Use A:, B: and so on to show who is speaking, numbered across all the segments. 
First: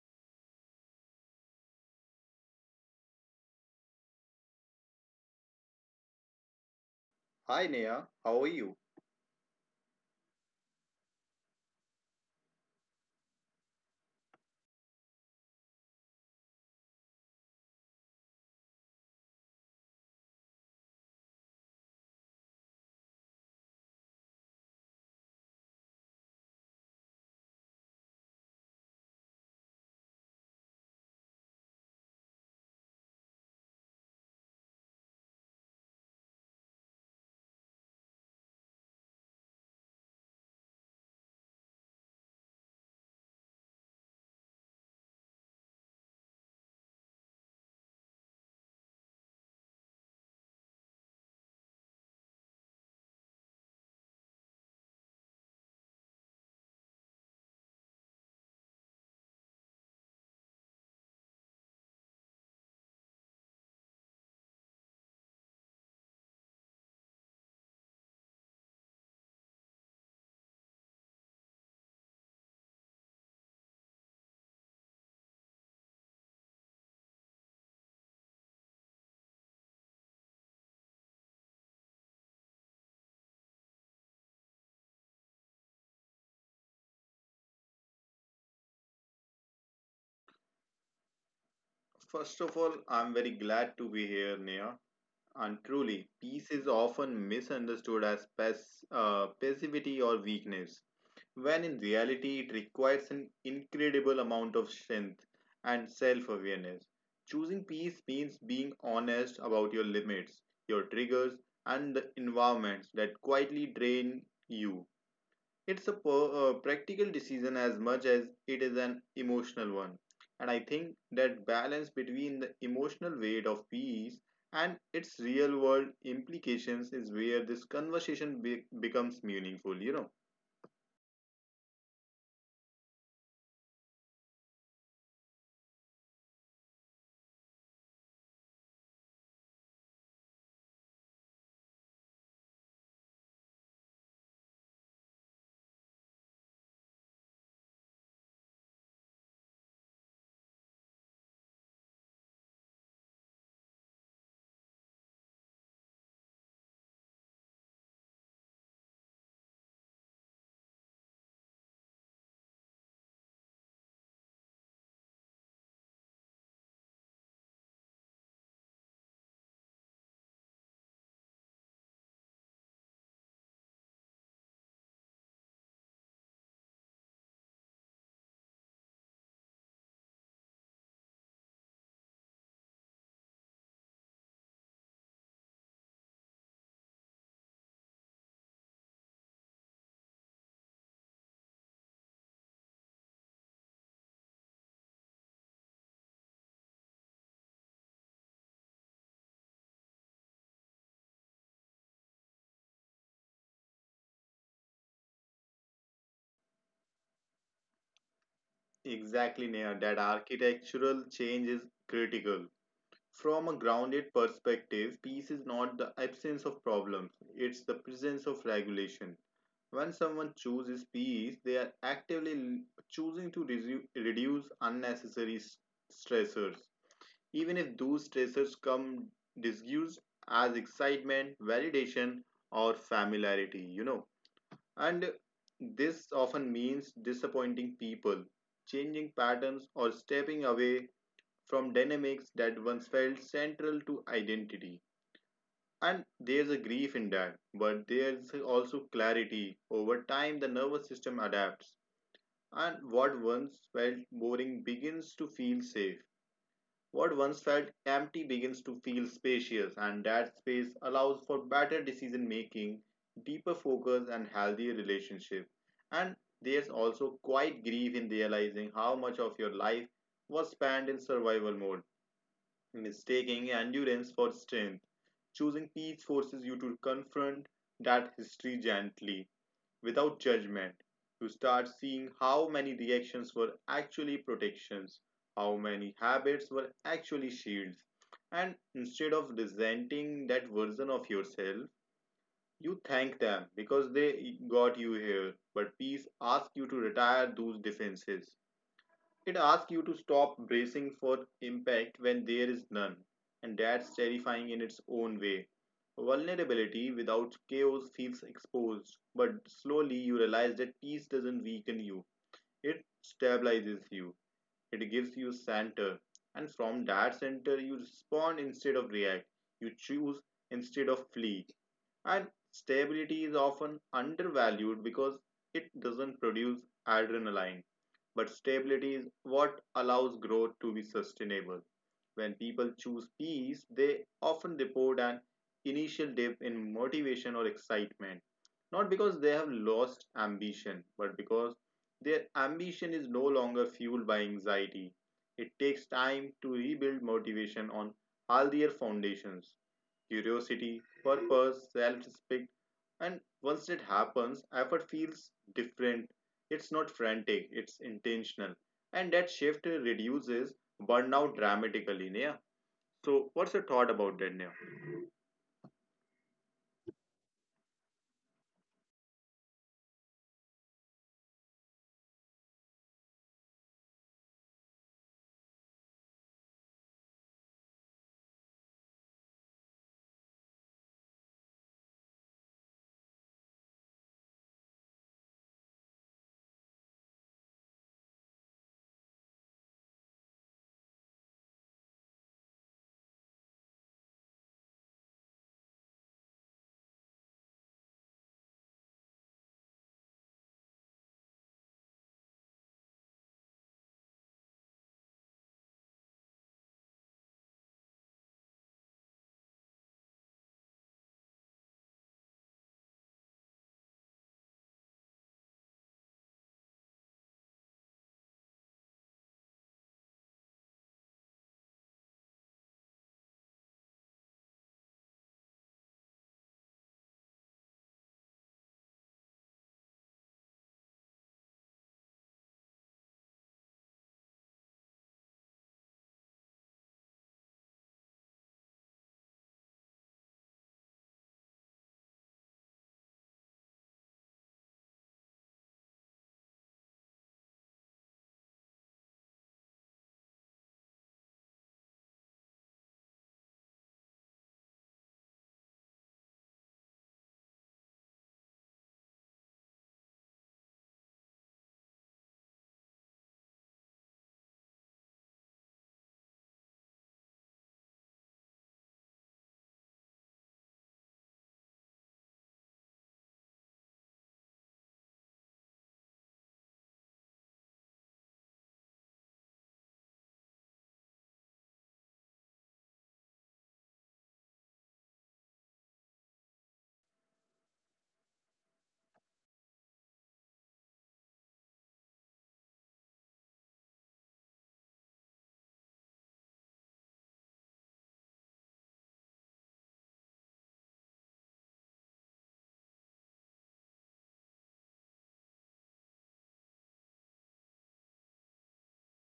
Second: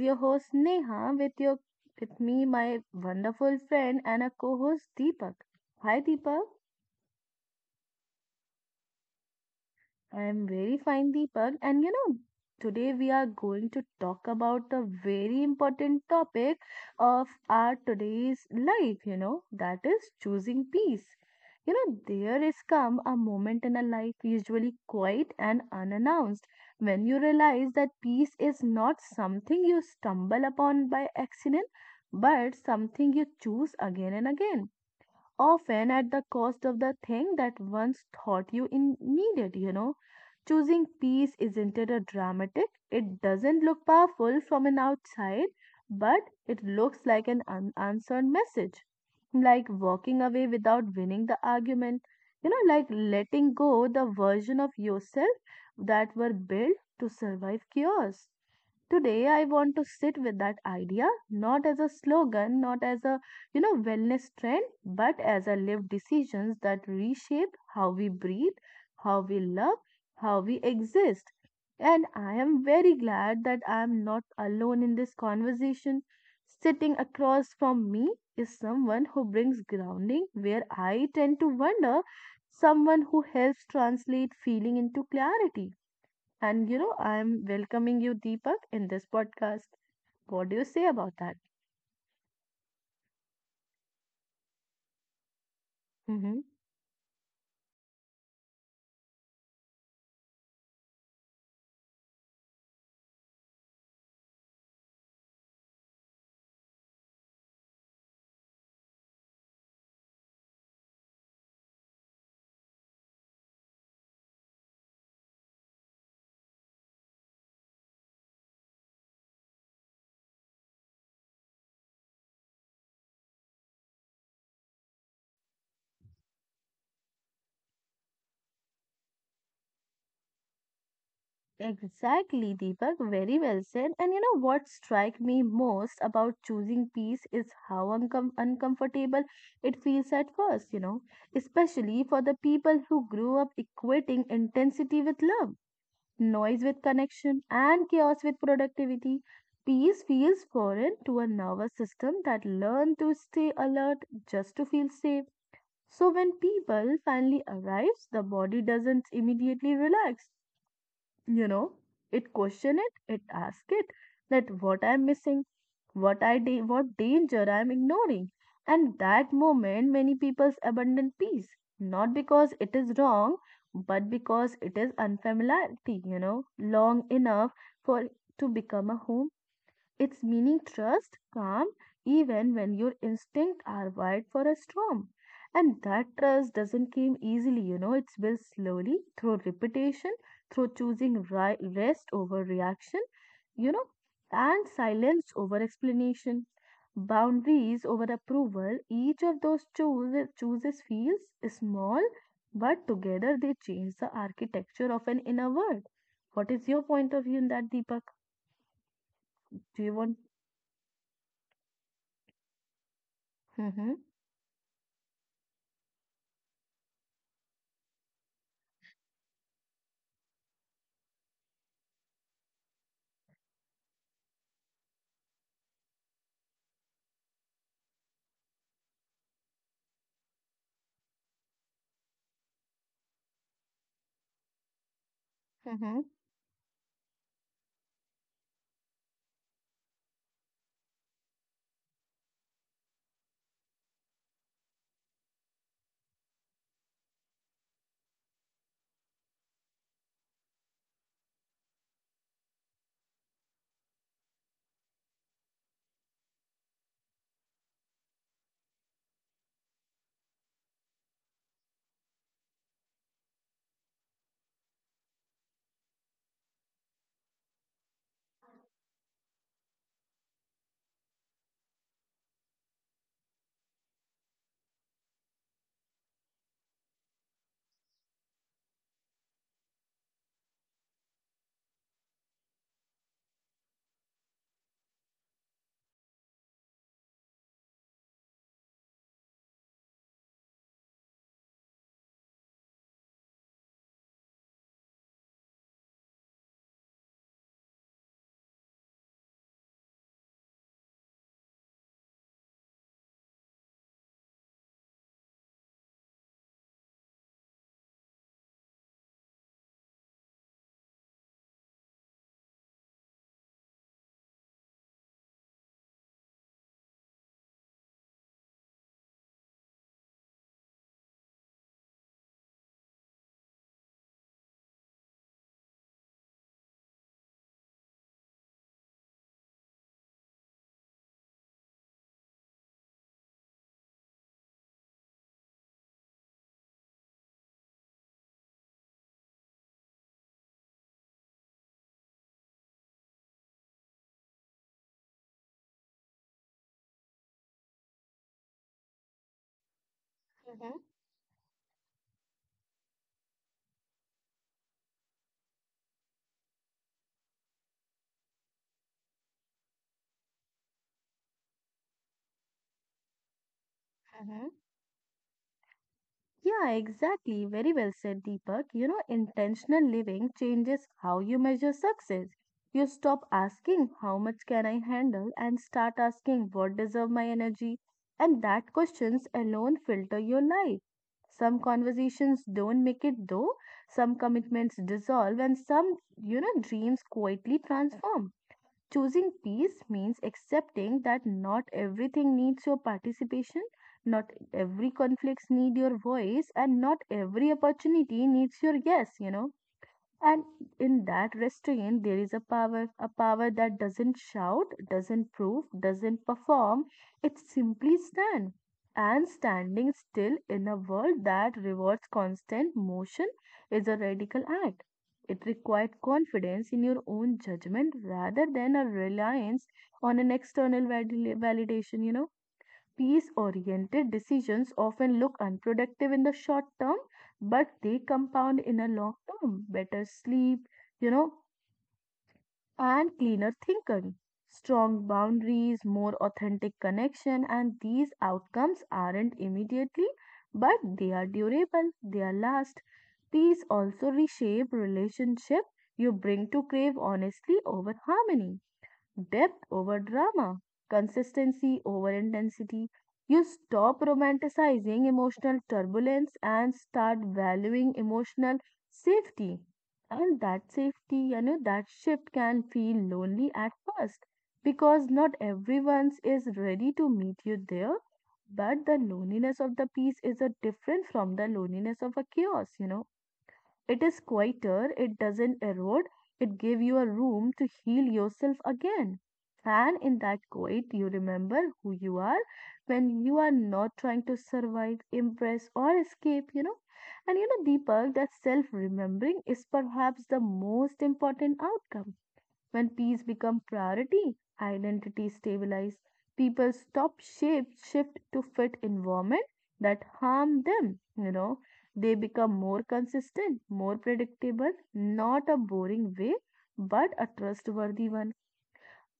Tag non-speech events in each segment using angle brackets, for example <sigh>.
A: your host Neha with me, my wonderful friend and a co-host, Deepak. Hi Deepak.
B: Hi Neha, how are you?
A: I'm very fine, Deepak. And today we are going to talk about a very important topic of our today's life, that is choosing peace. There is come a moment in a life, usually quiet and unannounced, when you realize that peace is not something you stumble upon by accident, but something you choose again and again often at the cost of the thing that once thought you needed. Choosing peace isn't it a dramatic? It doesn't look powerful from an outside, but it looks like an unanswered message. Like walking away without winning the argument, like letting go the version of yourself that were built to survive chaos. Today, I want to sit with that idea not as a slogan, not as a wellness trend, but as a lived decisions that reshape how we breathe, how we love, how we exist. And I am very glad that I am not alone in this conversation. Sitting across from me is someone who brings grounding where I tend to wonder, someone who helps translate feeling into clarity and I'm welcoming you, Deepak, in this podcast. What do you say about that?
B: First of all, I'm very glad to be here, Neha. And truly, peace
A: Mm-hmm.
B: is often misunderstood as passivity or weakness, when in reality, it requires an incredible amount of strength and self awareness. Choosing peace means being honest about your limits, your triggers, and the environments that quietly drain you. It's a practical decision as much as it is an emotional one. And I think that balance between the emotional weight of peace and its real world implications is where this conversation becomes meaningful, you know.
A: Exactly, Deepak. Very well said. And you know what strike me most about choosing peace is how uncomfortable it feels at first, especially for the people who grew up equating intensity with love, noise with connection, and chaos with productivity. Peace feels foreign to a nervous system that learned to stay alert just to feel safe. So when people finally arrives, the body doesn't immediately relax, you know. It question it, it asks it that what I'm missing, what what danger I'm ignoring. And that moment many people's abandon peace, not because it is wrong, but because it is unfamiliarity, long enough for it to become a home its meaning trust, calm, even when your instincts are wired for a storm. And that trust doesn't come easily, it's built slowly through repetition, through choosing rest over reaction, you know, and silence over explanation, boundaries over approval. Each of those chooses feels small, but together they change the architecture of an inner world. What is your point of view in that, Deepak?
B: Exactly, Neha, that
A: Do you want?
B: architectural change is critical. From a grounded
A: Hmm.
B: perspective, peace is not the absence of problems, it's the presence of regulation. When someone chooses peace, they are actively choosing to reduce unnecessary stressors, even if those stressors come disguised as excitement, validation, or familiarity, you know. And this
A: Mm-hmm.
B: often means disappointing people, changing patterns, or stepping away from dynamics that once felt central to identity. And there's a grief in that, but there's also clarity. Over time, the nervous system adapts, and what once felt boring begins to feel safe. What once felt empty begins to feel spacious, and that space allows for better decision making, deeper focus, and healthier relationship. And there's also quite grief in realizing how much of your life was spent in survival mode mistaking endurance for strength. Choosing peace forces you to confront that history gently, without judgment. You start seeing how many reactions were actually protections, how many habits were actually shields. And instead of resenting that version of yourself, you thank them because they got you here. But peace asks you to retire those defenses. It asks you to stop bracing for impact when there is none, and that's terrifying in its own way. Vulnerability without chaos feels exposed, but slowly you realize that peace doesn't weaken you, it stabilizes you. It gives you center, and from that center, you respond instead of react. You choose instead of flee. And stability is often undervalued because it doesn't produce adrenaline. But stability is what allows growth to be sustainable. When people choose peace, they often report an initial dip in motivation or excitement, not because they have lost ambition, but because their ambition is no longer fueled by anxiety. It takes time to rebuild motivation on healthier foundations:
A: Mm-hmm.
B: curiosity, purpose, self respect. And once it happens, effort feels different. It's not frantic, it's intentional. And that shift reduces burnout dramatically, Neha. So what's your thought about that, Neha?
A: Mm-hmm. Yeah, exactly. Very well said, Deepak. Intentional living changes how you measure success. You stop asking, how much can I handle, and start asking, what deserve my energy? And that questions alone filter your life. Some conversations don't make it though, some commitments dissolve, and some dreams quietly transform. Choosing peace means accepting that not everything needs your participation, not every conflicts need your voice, and not every opportunity needs your yes. And in that restraint, there is a power that doesn't shout, doesn't prove, doesn't perform. It simply stands. And standing still in a world that rewards constant motion is a radical act. It requires confidence in your own judgment rather than a reliance on an external validation. Peace oriented decisions often look unproductive in the short term, but they compound in a long term. Better sleep, you know, and cleaner thinking, strong boundaries, more authentic connection, and these outcomes aren't immediately, but they are durable, they are last. Peace also reshape relationship you bring to crave honestly over harmony, depth over drama, consistency over intensity. You stop romanticizing emotional turbulence and start valuing emotional safety. And that safety, that shift can feel lonely at first because not everyone is ready to meet you there. But the loneliness of the peace is a different from the loneliness of a chaos. It is quieter, it doesn't erode, it gives you a room to heal yourself again. And in that quiet, you remember who you are when you are not trying to survive, impress, or escape. And Deepak, that self remembering is perhaps the most important outcome when peace becomes priority, identity stabilizes. People stop shape shift to fit environment that harm them. They become more consistent, more predictable, not a boring way, but a trustworthy one.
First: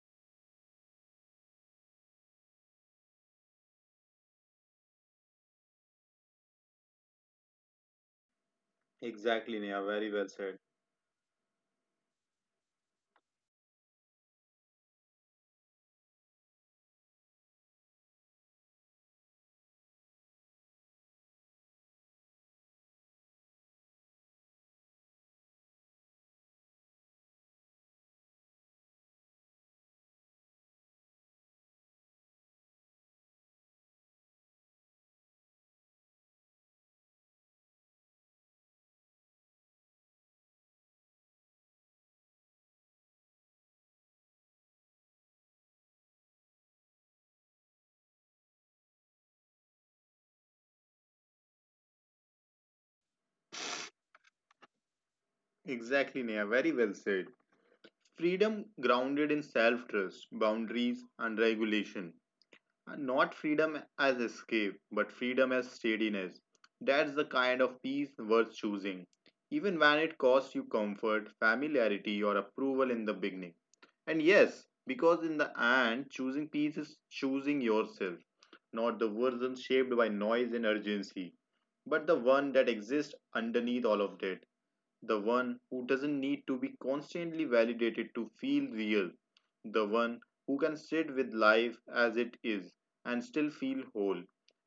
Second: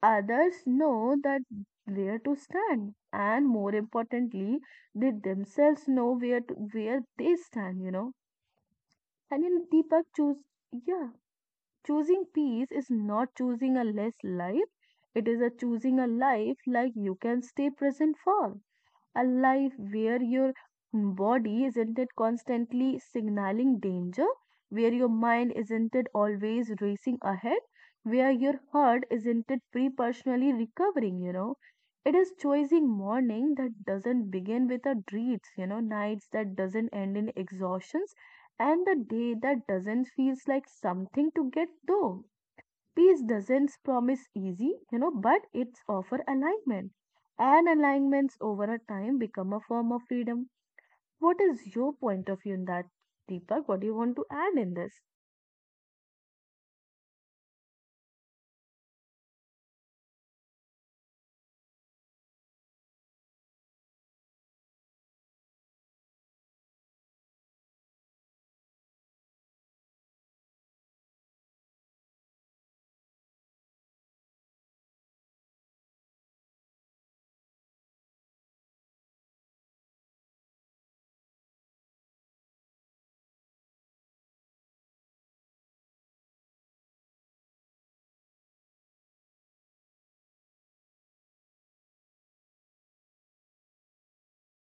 A: Others know that where to stand, and more importantly, they themselves know where they stand. You know, and
B: Exactly,
A: in
B: Neha.
A: Deepak
B: Very well
A: choose
B: said.
A: yeah Choosing peace is not choosing a less life, it is a choosing a life like you can stay present for a life where your body isn't it constantly signaling danger, where your mind isn't it always racing ahead, where your heart isn't it pre-personally recovering. It is choosing morning that doesn't begin with a dreams, nights that doesn't end in exhaustions, and the day that doesn't feels like something to get through. Peace doesn't promise easy, but it's offer alignment. And alignments over a time become a form of freedom. What is your point of view in that, Deepak? What do you want to add in this?
B: Exactly, Neha. Very well said. Freedom grounded in self trust, boundaries, and regulation. And not freedom as escape, but freedom as steadiness. That's the kind of peace worth choosing, even when it costs you comfort, familiarity, or approval in the beginning. And yes, because in the end, choosing peace is choosing yourself, not the version shaped by noise and urgency, but the one that exists underneath all of that, the one who doesn't need to be constantly validated to feel real. The one who can sit with life as it is and still feel whole.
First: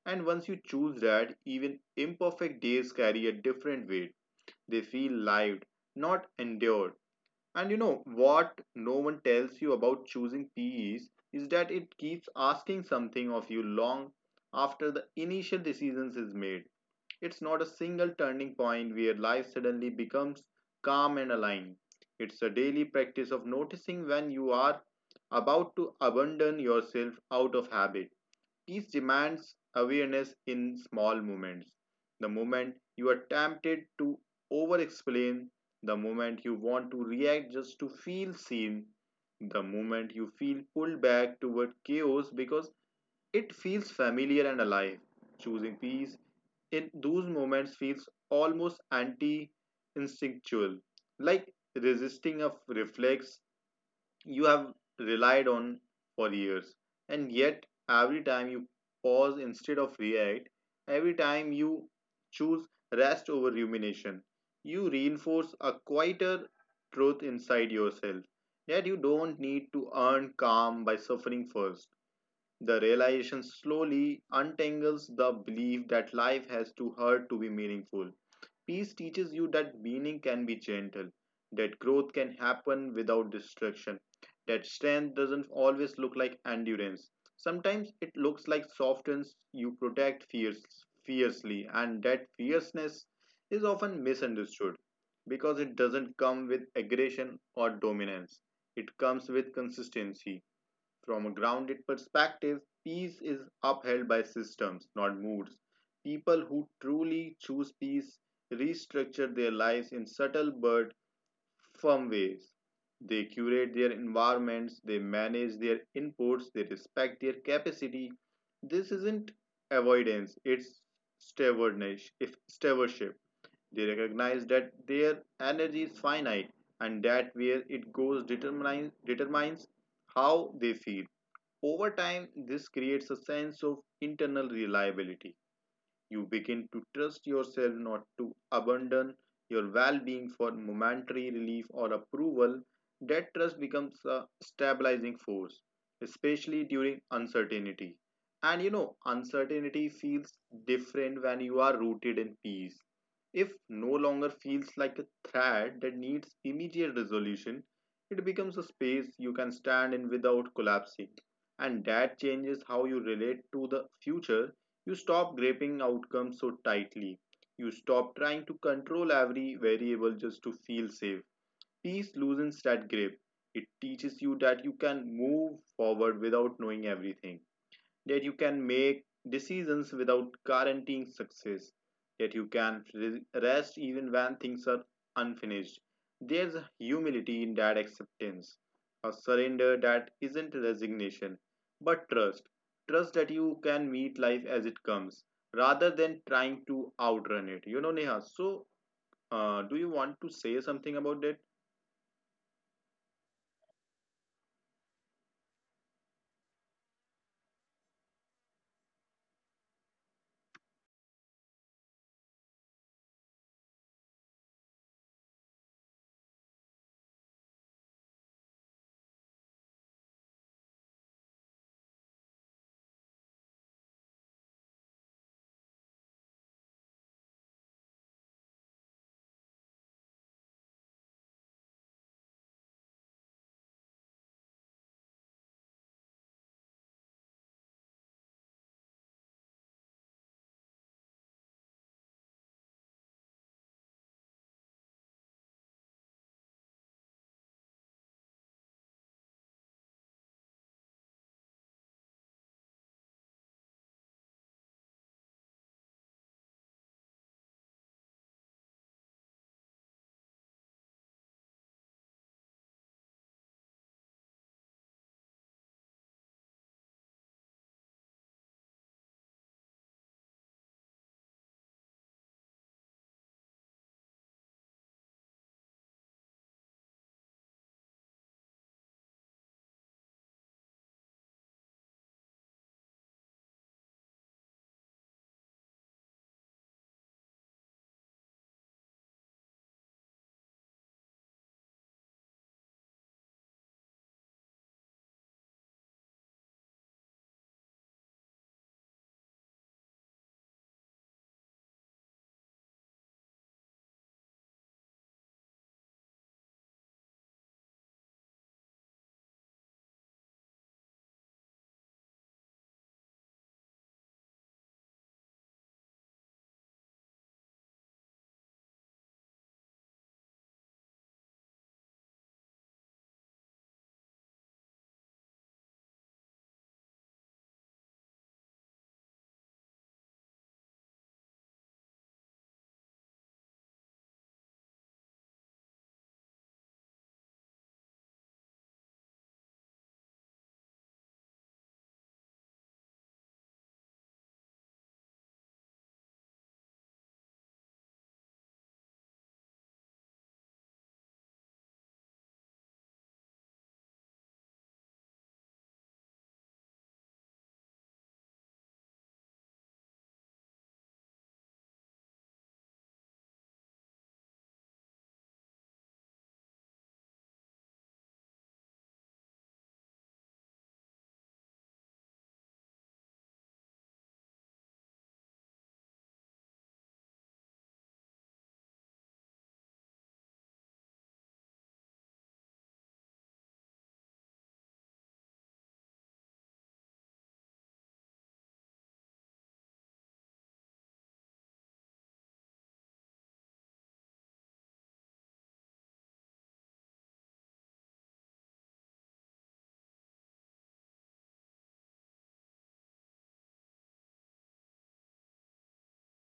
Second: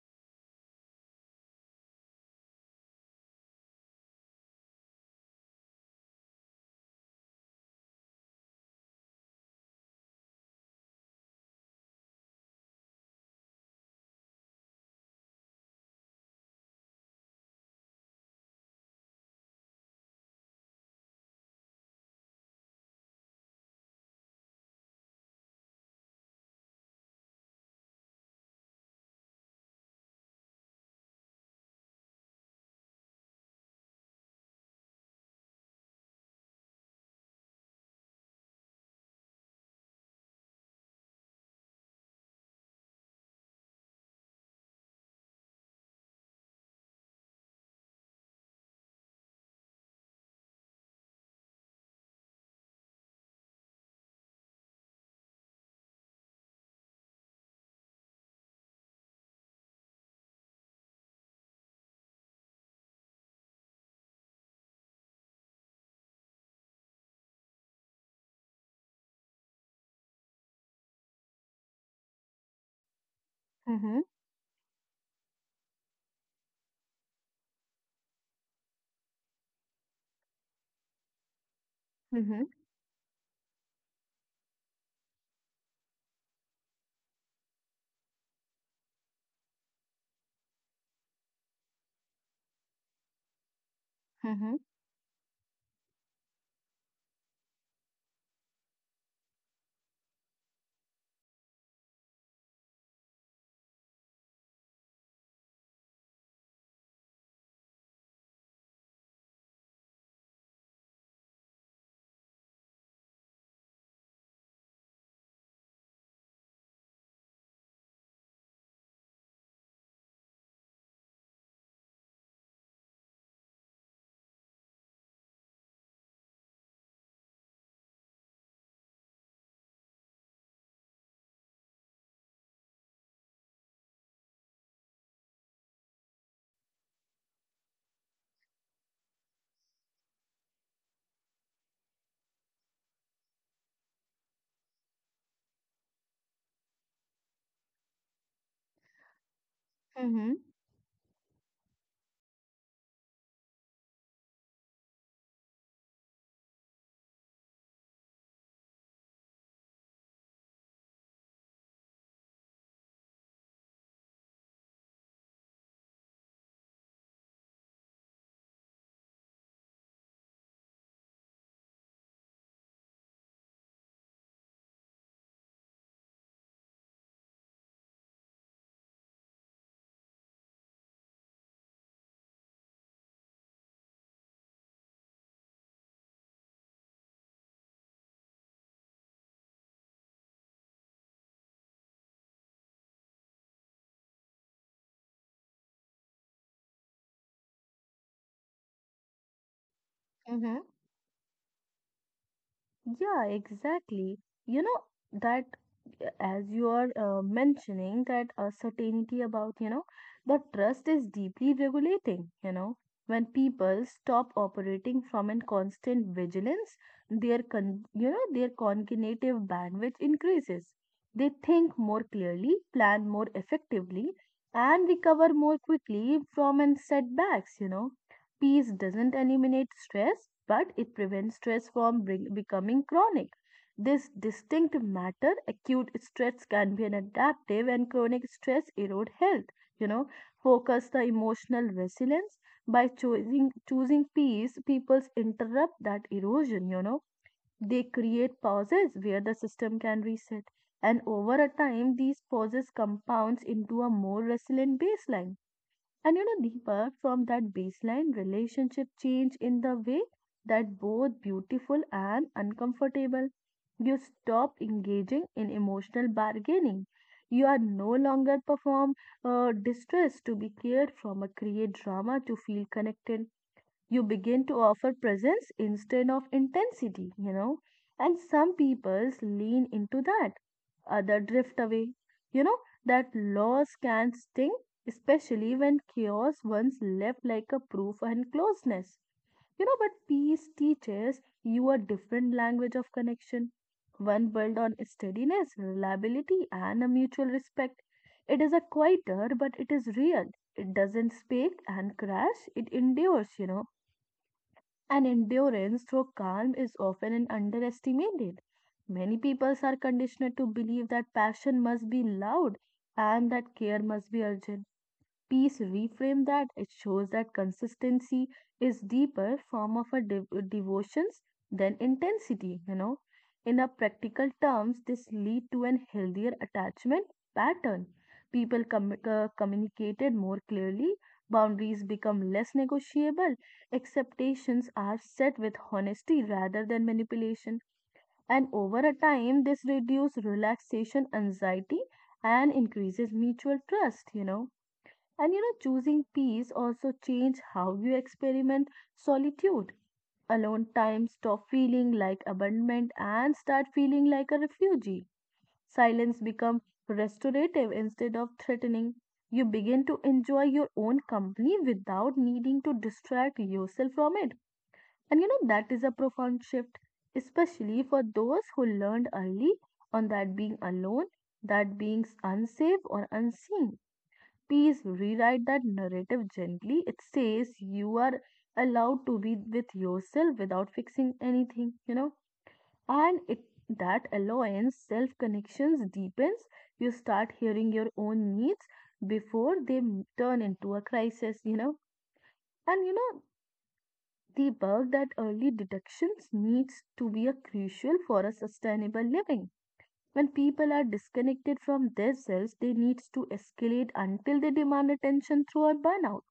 B: And once you choose that, even imperfect days carry a different weight. They feel lived, not endured. And you know what no one tells you about choosing PEs is that it keeps asking something of you long after the initial decisions is made. It's not a single turning point where life suddenly becomes calm and aligned. It's a daily practice of noticing when you are about to abandon yourself out of habit. Peace demands awareness in small moments. The moment you are tempted to over explain, the moment you want to react just to feel seen, the moment you feel pulled back toward chaos because it feels familiar and alive. Choosing peace in those moments feels almost anti instinctual, like resisting a reflex you have relied on for years. And yet, every time you pause instead of react, every time you choose rest over rumination, you reinforce a quieter truth inside yourself, that you don't need to earn calm by suffering first. The realization
A: Mm-hmm,
B: slowly untangles the belief that life has to hurt to be meaningful. Peace teaches you that meaning can be gentle, that growth can
A: mm-hmm,
B: happen without destruction, that strength doesn't always look like endurance. Sometimes it looks like softens you protect fiercely, and that fierceness is often
A: mm-hmm,
B: misunderstood because it doesn't come with aggression or dominance. It comes with consistency. From a grounded perspective, peace is upheld by systems, not moods. People who truly choose peace restructure their lives in subtle but firm ways. They curate their environments, they manage their inputs, they respect their capacity. This isn't avoidance, it's stewardship. They recognize that their energy is finite and that where it goes determines how they feel. Over time, this creates a sense of internal reliability. You begin to trust yourself not to abandon your well being for momentary relief or approval. That trust becomes a stabilizing force, especially during uncertainty. And you know, uncertainty
A: mm-hmm,
B: feels different when you are rooted in peace. If no longer feels like a threat that needs immediate resolution, it becomes a space you can stand in without collapsing, and that changes how you relate to the future. You stop gripping outcomes so tightly. You stop trying to control every variable just to feel safe. Peace loosens that grip. It teaches you that you can move forward without knowing everything, that you can make decisions without guaranteeing success, that you can rest even when things are unfinished. There's a humility in that acceptance, a surrender that isn't resignation, but trust. Trust that you can meet life as it comes rather than trying to outrun it. You know, Neha, so do you want to
A: mm-hmm.
B: say something about that?
A: Yeah, exactly. You know that as you are mentioning that certainty about the trust is deeply regulating. When people stop operating from a constant vigilance, their con you know, their cognitive bandwidth increases. They think more clearly, plan more effectively, and recover more quickly from an setbacks. Peace doesn't eliminate stress, but it prevents stress from becoming chronic. This distinct matter, acute stress can be an adaptive and chronic stress erode health. You know, focus the emotional resilience by choosing peace. People interrupt that erosion. They create pauses where the system can reset, and over a time, these pauses compounds into a more resilient baseline and Deepak, from that baseline, relationship change in the way that both beautiful and uncomfortable. You stop engaging in emotional bargaining. You are no longer perform distress to be cared from, a create drama to feel connected you begin to offer presence instead of intensity. And some people lean into that, other drift away. You know, that loss can sting, especially when chaos once left like a proof and closeness. But peace teaches you a different language of connection, one built on steadiness, reliability, and a mutual respect. It is a quieter, but it is real. It doesn't speak and crash, it endures. And endurance through calm is often an underestimated. Many people are conditioned to believe that passion must be loud and that care must be urgent. Piece reframe that it shows that consistency is deeper form of a devotions than intensity. In a practical terms this lead to an healthier attachment pattern. People communicated more clearly. Boundaries become less negotiable. Expectations are set with honesty rather than manipulation. And over a time this reduces relaxation anxiety and increases mutual trust, and choosing peace also change how you experiment solitude. Alone time stop feeling like abandonment and start feeling like a refugee. Silence become restorative instead of threatening. You begin to enjoy your own company without needing to distract yourself from it. And that is a profound shift, especially for those who learned early on that being alone, that being unsafe or unseen. Please rewrite that narrative gently. It says you are allowed to be with yourself without fixing anything. And that allowance, self connections deepens. You start hearing your own needs before they turn into a crisis. And you know, the work that early detections needs to be a crucial for a sustainable living when people are disconnected from themselves, they needs to escalate until they demand attention through a burnout,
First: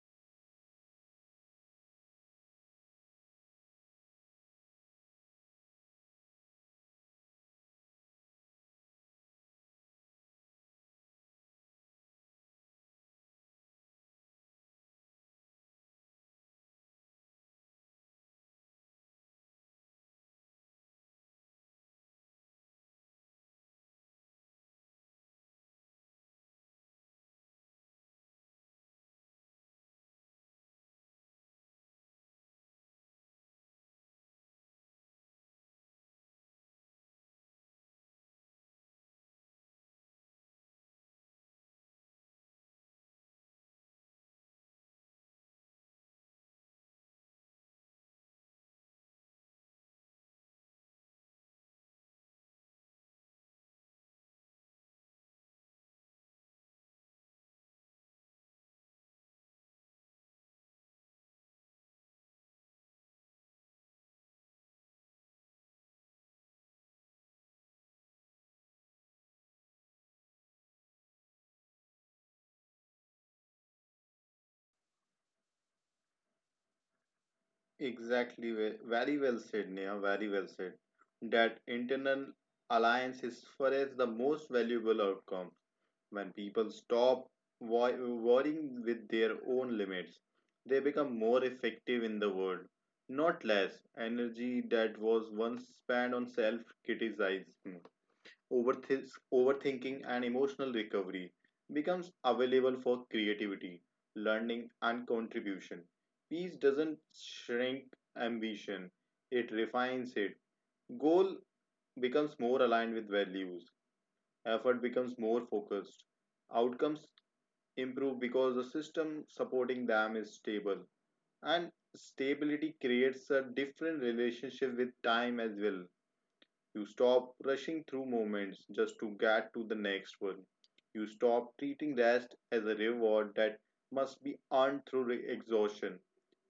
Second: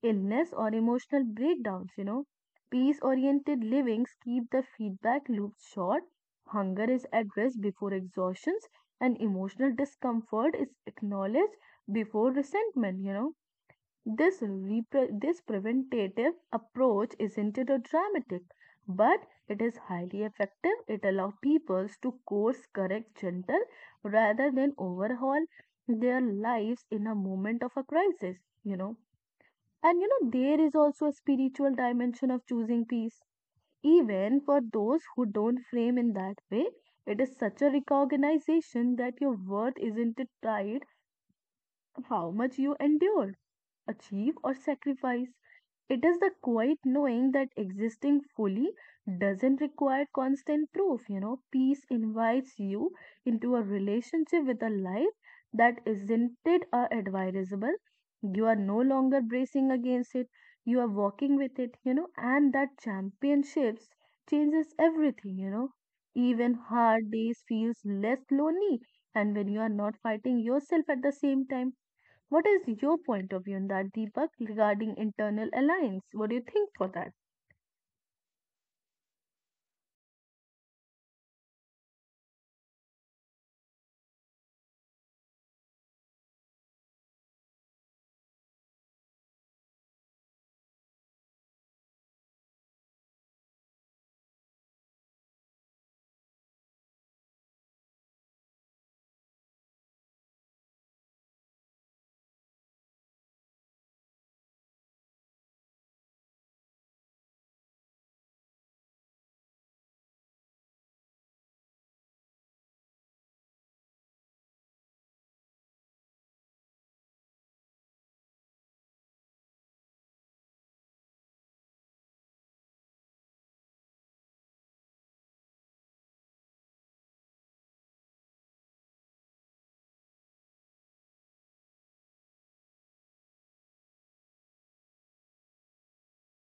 A: illness, or emotional breakdowns. Peace oriented livings keep the feedback loop short. Hunger is addressed before exhaustions, and emotional discomfort is acknowledged before resentment. This preventative approach isn't it a dramatic, but it is highly effective. It allows people to course correct gentle rather than overhaul their lives in a moment of a crisis, you know. And there is also a spiritual dimension of choosing peace. Even for those who don't frame in that way, it is such a recognition that your worth isn't tied to how much you endure, achieve, or sacrifice. It is the quiet knowing that existing fully doesn't require constant proof. Peace invites you into a relationship with a life that isn't it advisable. You are no longer bracing against it. You are walking with it. And that championships changes everything. You know, even hard days feels less lonely, and when you are not fighting yourself at the same time what is your point of view on that, Deepak, regarding internal alliance? What do you think for that?
B: Exactly, very well said, Neha. Very well said. That internal alliance is for us the most valuable outcome. When people stop worrying with their own limits, they become more effective in the world, not less. Energy that was once spent on self criticism, Overthis overthinking and emotional recovery, becomes available for creativity, learning, and contribution. Peace doesn't shrink ambition, it refines it. Goal becomes more aligned with values, effort becomes more focused, outcomes improve because the system supporting them is stable, and stability creates a different relationship with time as well. You stop rushing through moments just to get to the next one. You stop treating rest as a reward that must be earned through exhaustion.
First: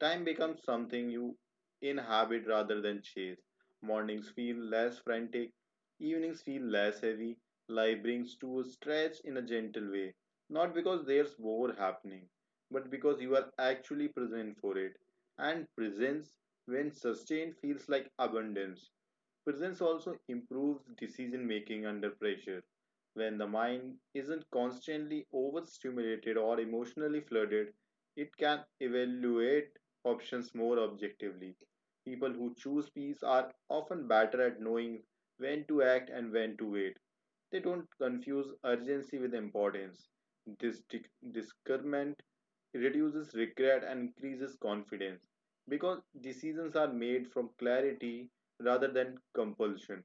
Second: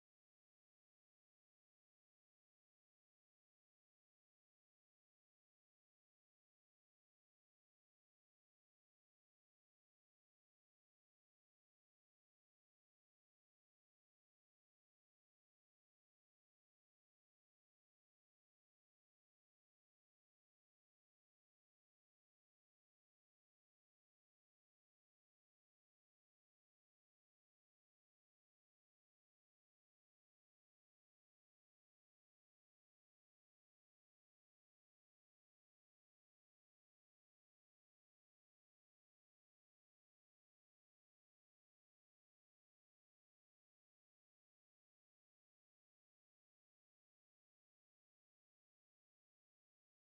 B: Time becomes something you inhabit rather than chase. Mornings feel less frantic, evenings feel less heavy. Life brings to a stretch in a gentle way, not because there's more happening, but because you are actually present for it. And presence, when sustained, feels like abundance. Presence also improves decision making under pressure. When the mind isn't constantly overstimulated or emotionally flooded, it can evaluate options more objectively. People who choose peace are often better at knowing when to act and when to wait. They don't confuse urgency with importance. This discernment reduces regret and increases confidence because decisions are made from clarity rather than compulsion.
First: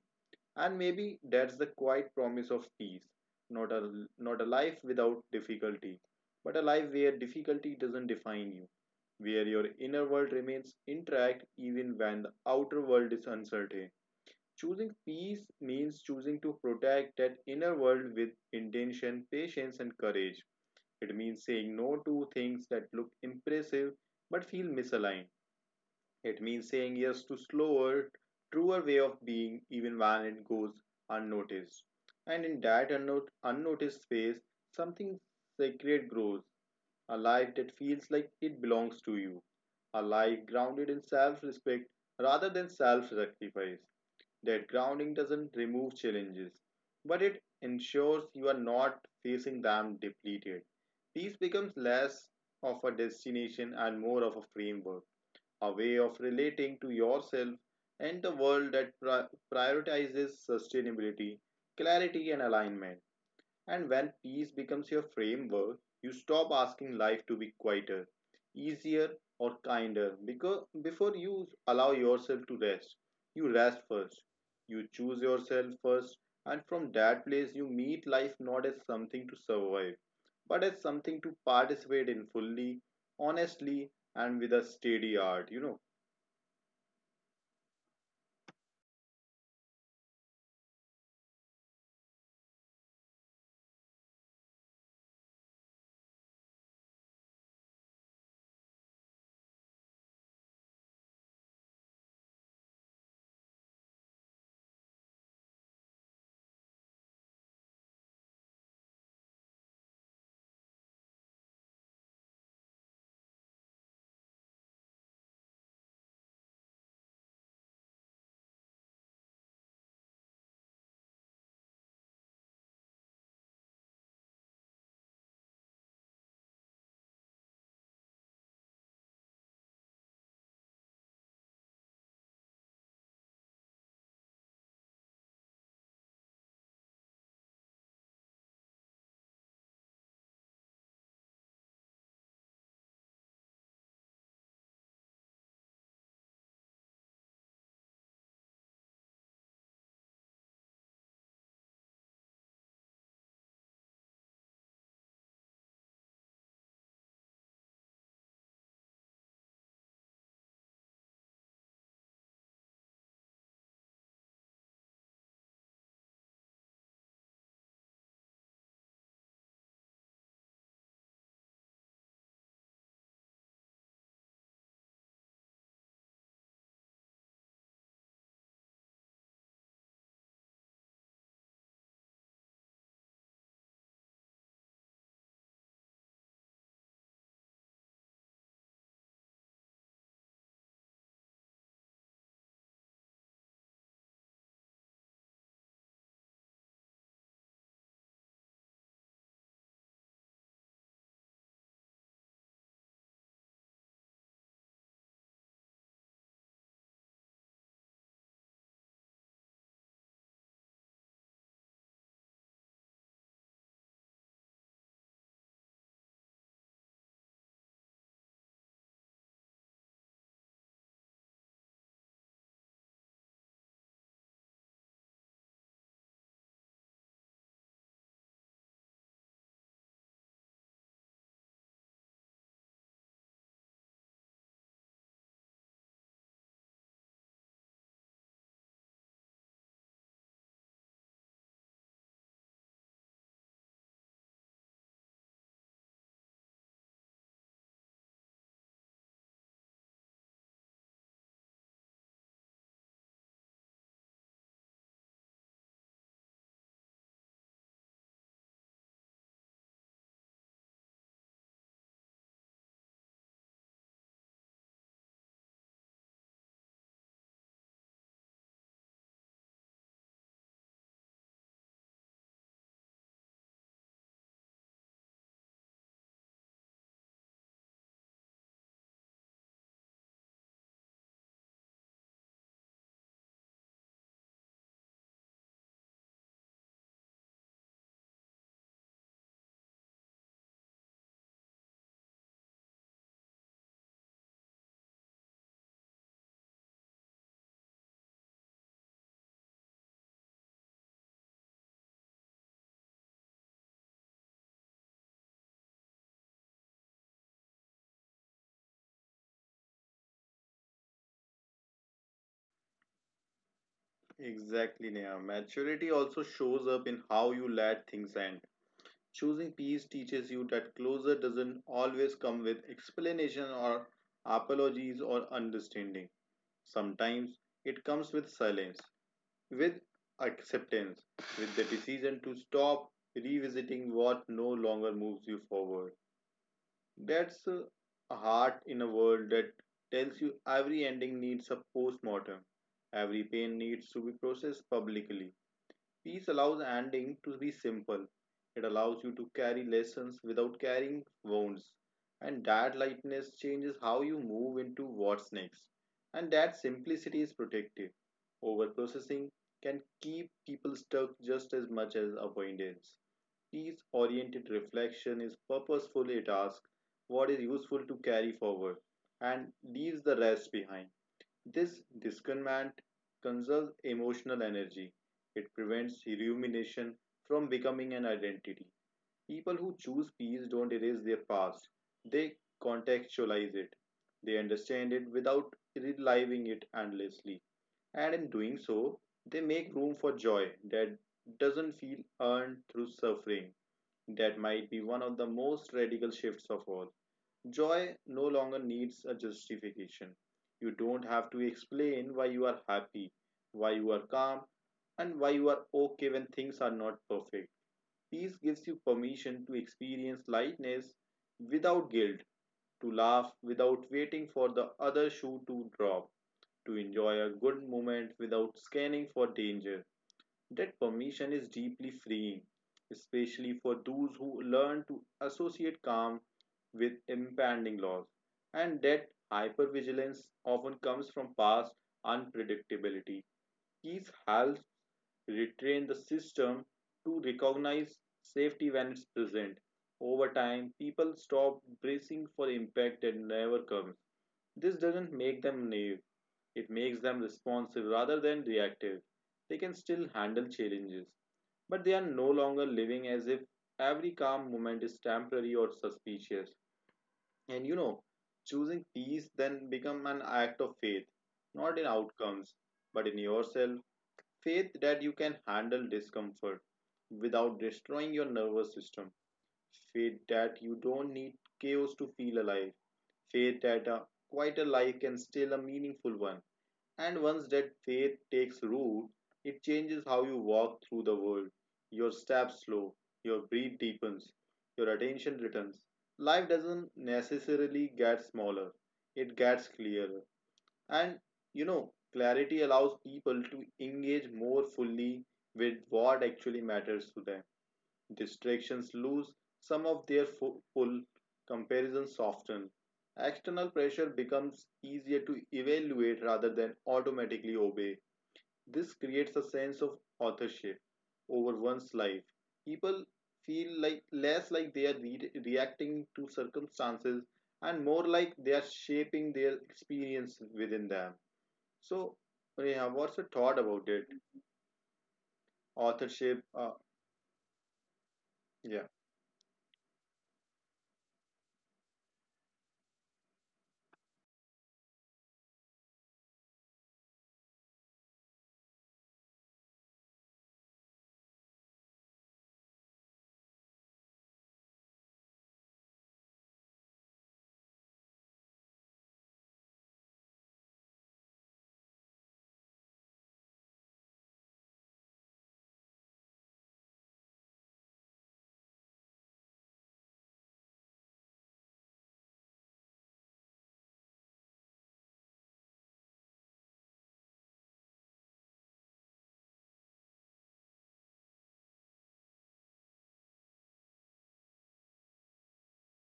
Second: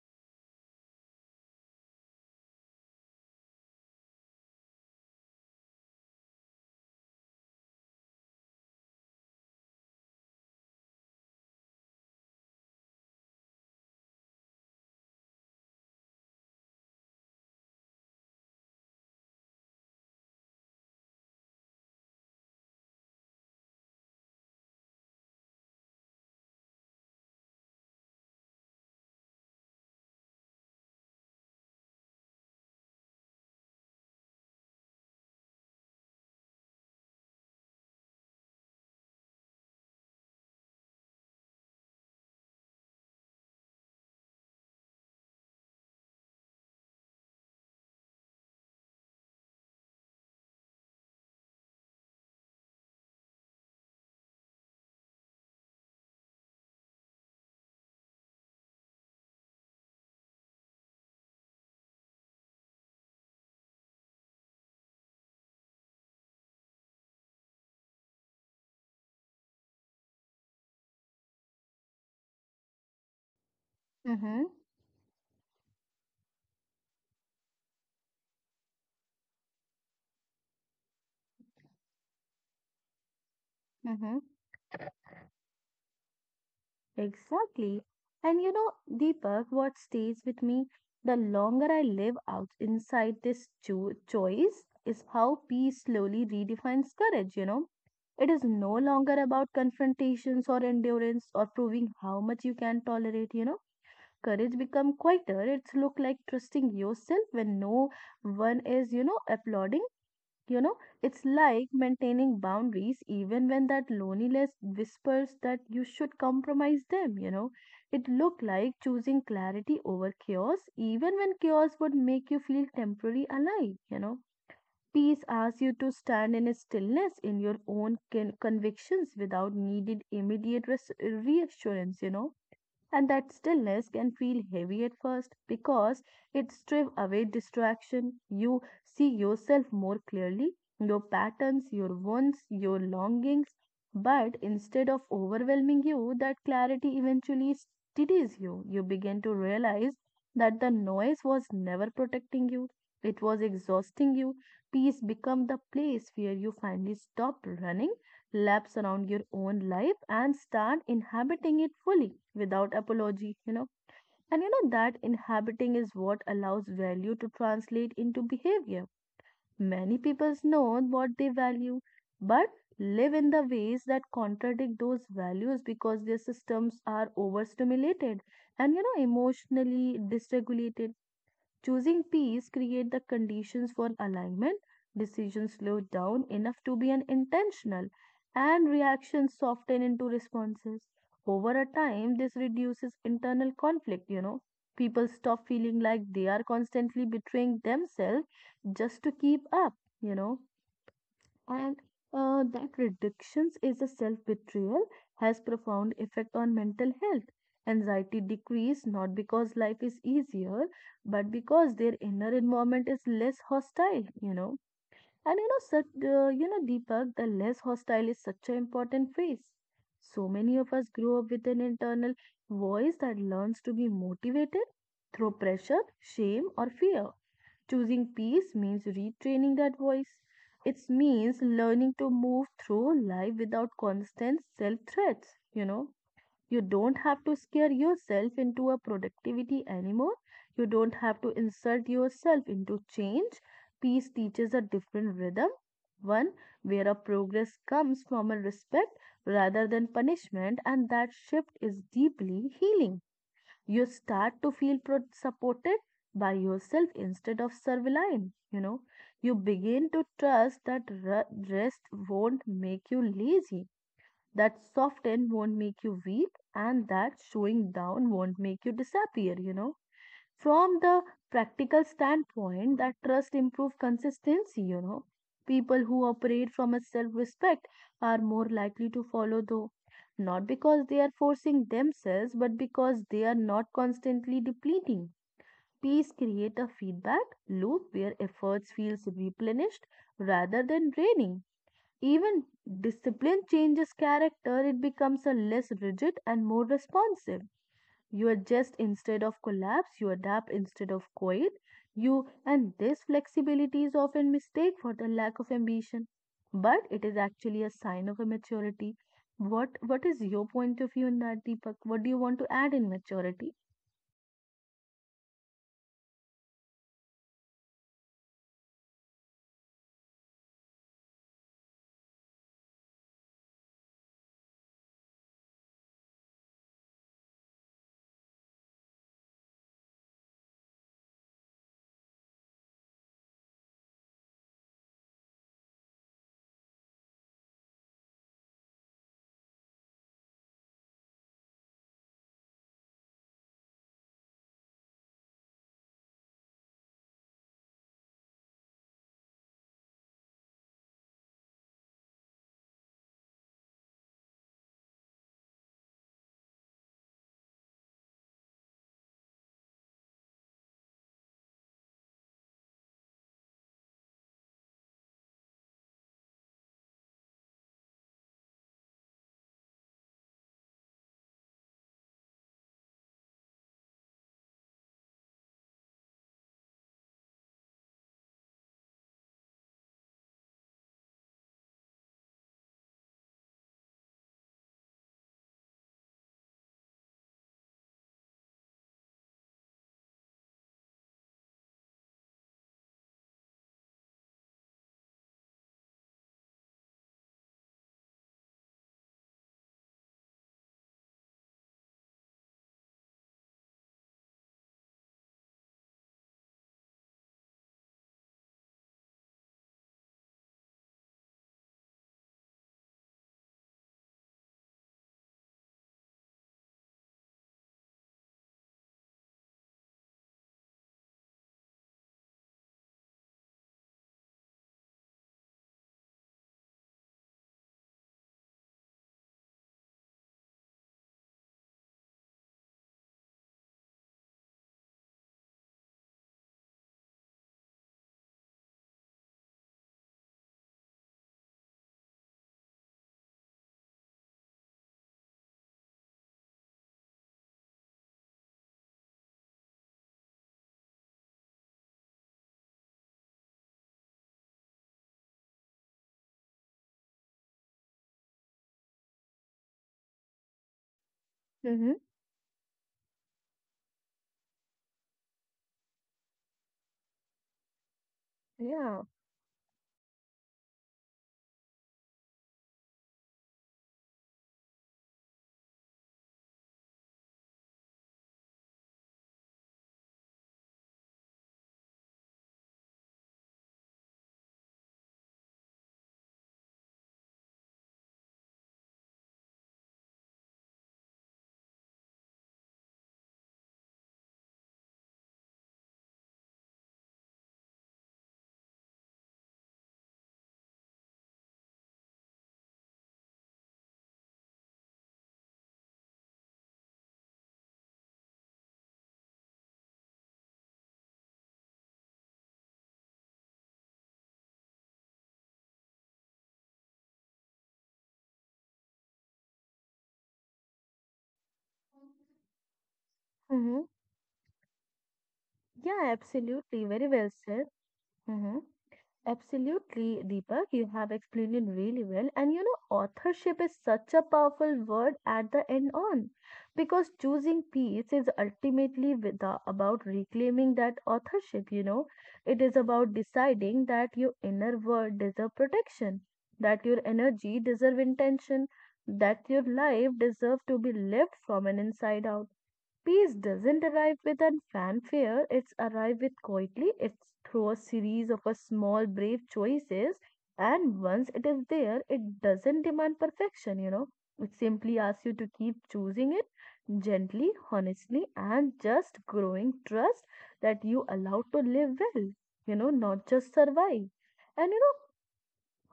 B: And maybe that's the quiet promise of peace. Not a, not a life without difficulty, but a life where difficulty doesn't define you, where your inner world remains intact even when the outer world is uncertain. Choosing peace means choosing to protect that inner world with intention, patience, and courage. It means saying no to things that look impressive but feel misaligned. It means saying yes to slower, truer way of being even when it goes unnoticed. And in that unnoticed space, something sacred grows, a life that feels like it belongs to you, a life grounded in self respect rather than self sacrifice. That grounding doesn't remove challenges, but it ensures you are not facing them depleted. Peace becomes less of a destination and more of a framework, a way of relating to yourself and the world that prioritizes sustainability, clarity, and alignment. And when peace becomes your framework, you stop asking life to be quieter, easier, or kinder because before you allow yourself to rest, you rest first.
A: Mm-hmm.
B: You choose yourself first, and from that place, you meet life not as something to survive, but as something to participate in fully, honestly,
A: Mm-hmm.
B: and with a steady heart. You know,
A: Exactly. And you know, Deepak, what stays with me the longer I live out inside this choice is how peace slowly redefines courage, you know. It is no longer about confrontations or endurance or proving how much you can tolerate, you know. Courage become quieter. It's look like trusting yourself when no one is, you know, applauding. You know, it's like maintaining boundaries even when that loneliness whispers that you should compromise them, you know. It looked like choosing clarity over chaos, even when chaos would make you feel temporarily alive, you know. Peace asks you to stand in stillness in your own convictions without needed immediate reassurance, you know, and that stillness can feel heavy at first because it strips away distraction. You see yourself more clearly, your patterns, your wants, your longings. But instead of overwhelming you, that clarity eventually steadies you. You begin to realize that the noise was never protecting you, it was exhausting you. Peace becomes the place where you finally stop running laps around your own life and start inhabiting it fully without apology, you know. And you know that inhabiting is what allows value to translate into behavior. Many people know what they value, but live in the ways that contradict those values because their systems are overstimulated and you know emotionally dysregulated. Choosing peace create the conditions for alignment. Decisions slow down enough to be an intentional, and reactions soften into responses. Over a time, this reduces internal conflict, you know. People stop feeling like they are constantly betraying themselves just to keep up, you know, and that reductions is a self-betrayal has profound effect on mental health, anxiety decrease not because life is easier but because their inner environment is less hostile, you know. And you know, such, you know, Deepak, the less hostile is such an important phase. So many of us grow up with an internal voice that learns to be motivated through pressure, shame, or fear. Choosing peace means retraining that voice. It means learning to move through life without constant self threats, you know. You don't have to scare yourself into a productivity anymore. You don't have to insult yourself into change. Peace teaches a different rhythm, one where a progress comes from a respect rather than punishment, and that shift is deeply healing. You start to feel supported by yourself instead of servile, you know. You begin to trust that rest won't make you lazy, that soft end won't make you weak, and that showing down won't make you disappear, you know, from the practical standpoint that trust improves consistency, you know. People who operate from a self respect are more likely to follow though, not because they are forcing themselves but because they are not constantly depleting. Peace create a feedback loop where efforts feels replenished rather than draining. Even discipline changes character, it becomes a less rigid and more responsive. You adjust instead of collapse, you adapt instead of quit. You and this flexibility is often mistaken for the lack of ambition, but it is actually a sign of a maturity. What is your point of view in that, Deepak? What do you want to add in maturity?
B: exactly, Neha. Maturity also shows up in how you let things end. Choosing peace teaches you that closure doesn't always come with explanation or apologies or understanding. Sometimes it comes with silence, with acceptance, with the decision to stop revisiting what no longer moves you forward. That's a heart in a world that tells you every ending needs a postmortem. Every pain needs to be processed publicly. Peace allows ending to be simple. It allows you to carry lessons without carrying wounds. And that lightness changes how you move into what's next. And that simplicity is protective. Overprocessing can keep people stuck just as much as avoidance. Peace oriented reflection is purposeful, it asks what is useful to carry forward and leaves the rest behind. This discernment conserves emotional energy. It prevents rumination from becoming an identity. People who choose peace don't erase their past, they contextualize it. They understand it without reliving it endlessly. And in doing so, they make room for joy that doesn't feel earned through suffering. That might be one of the most radical shifts of all. Joy no longer needs a justification. You don't have to explain why you are happy, why you are calm, and why you are okay when things are not perfect. Peace gives you permission to experience lightness without guilt, to laugh without waiting for the other shoe to drop, to enjoy a good moment without scanning for danger. That permission is deeply freeing, especially for those who learn to associate calm with impending loss. And that hypervigilance often comes from past unpredictability. Keys helps retrain the system to recognize safety when it's present. Over time, people stop bracing for impact that never comes. This doesn't make them naive, it makes them responsive rather than reactive. They can still handle challenges, but they are no longer living as if every calm moment is temporary or suspicious. And you know, choosing peace then become an act of faith, not in
A: Mm-hmm.
B: outcomes, but in yourself. Faith that you can handle discomfort without destroying your nervous
A: Yeah.
B: system. Faith that you don't need chaos to feel alive. Faith that a quieter life can still a meaningful one. And once that faith takes root, it changes how you walk through the world. Your steps slow, your breath deepens, your attention returns. Life doesn't necessarily get smaller, it gets clearer. And you know, clarity allows people to engage more fully with what actually matters to them. Distractions lose some of their pull, comparisons soften. External pressure becomes easier to evaluate rather than automatically obey. This creates a sense of authorship over one's life. People feel like less like they are reacting to circumstances and more like they are shaping their experience within them. So, Neha, what's your thought
A: Mm-hmm.
B: about it?
A: Yeah,
B: Authorship,
A: absolutely. Very well said. Mm-hmm.
B: yeah,
A: Absolutely, Deepak, you have explained it really well. And you know, authorship is such a powerful word at the end on because choosing peace is ultimately with the, about reclaiming that authorship, you know. It is about deciding that your inner world deserve protection, that your energy deserve intention, that your life deserve to be lived from an inside out. Peace doesn't arrive with an fanfare, it's arrived with quietly, it's through a series of a small brave choices, and once it is there, it doesn't demand perfection, you know. It simply asks you to keep choosing it gently, honestly, and just growing trust that you allow to live well, you know, not just survive. And you know,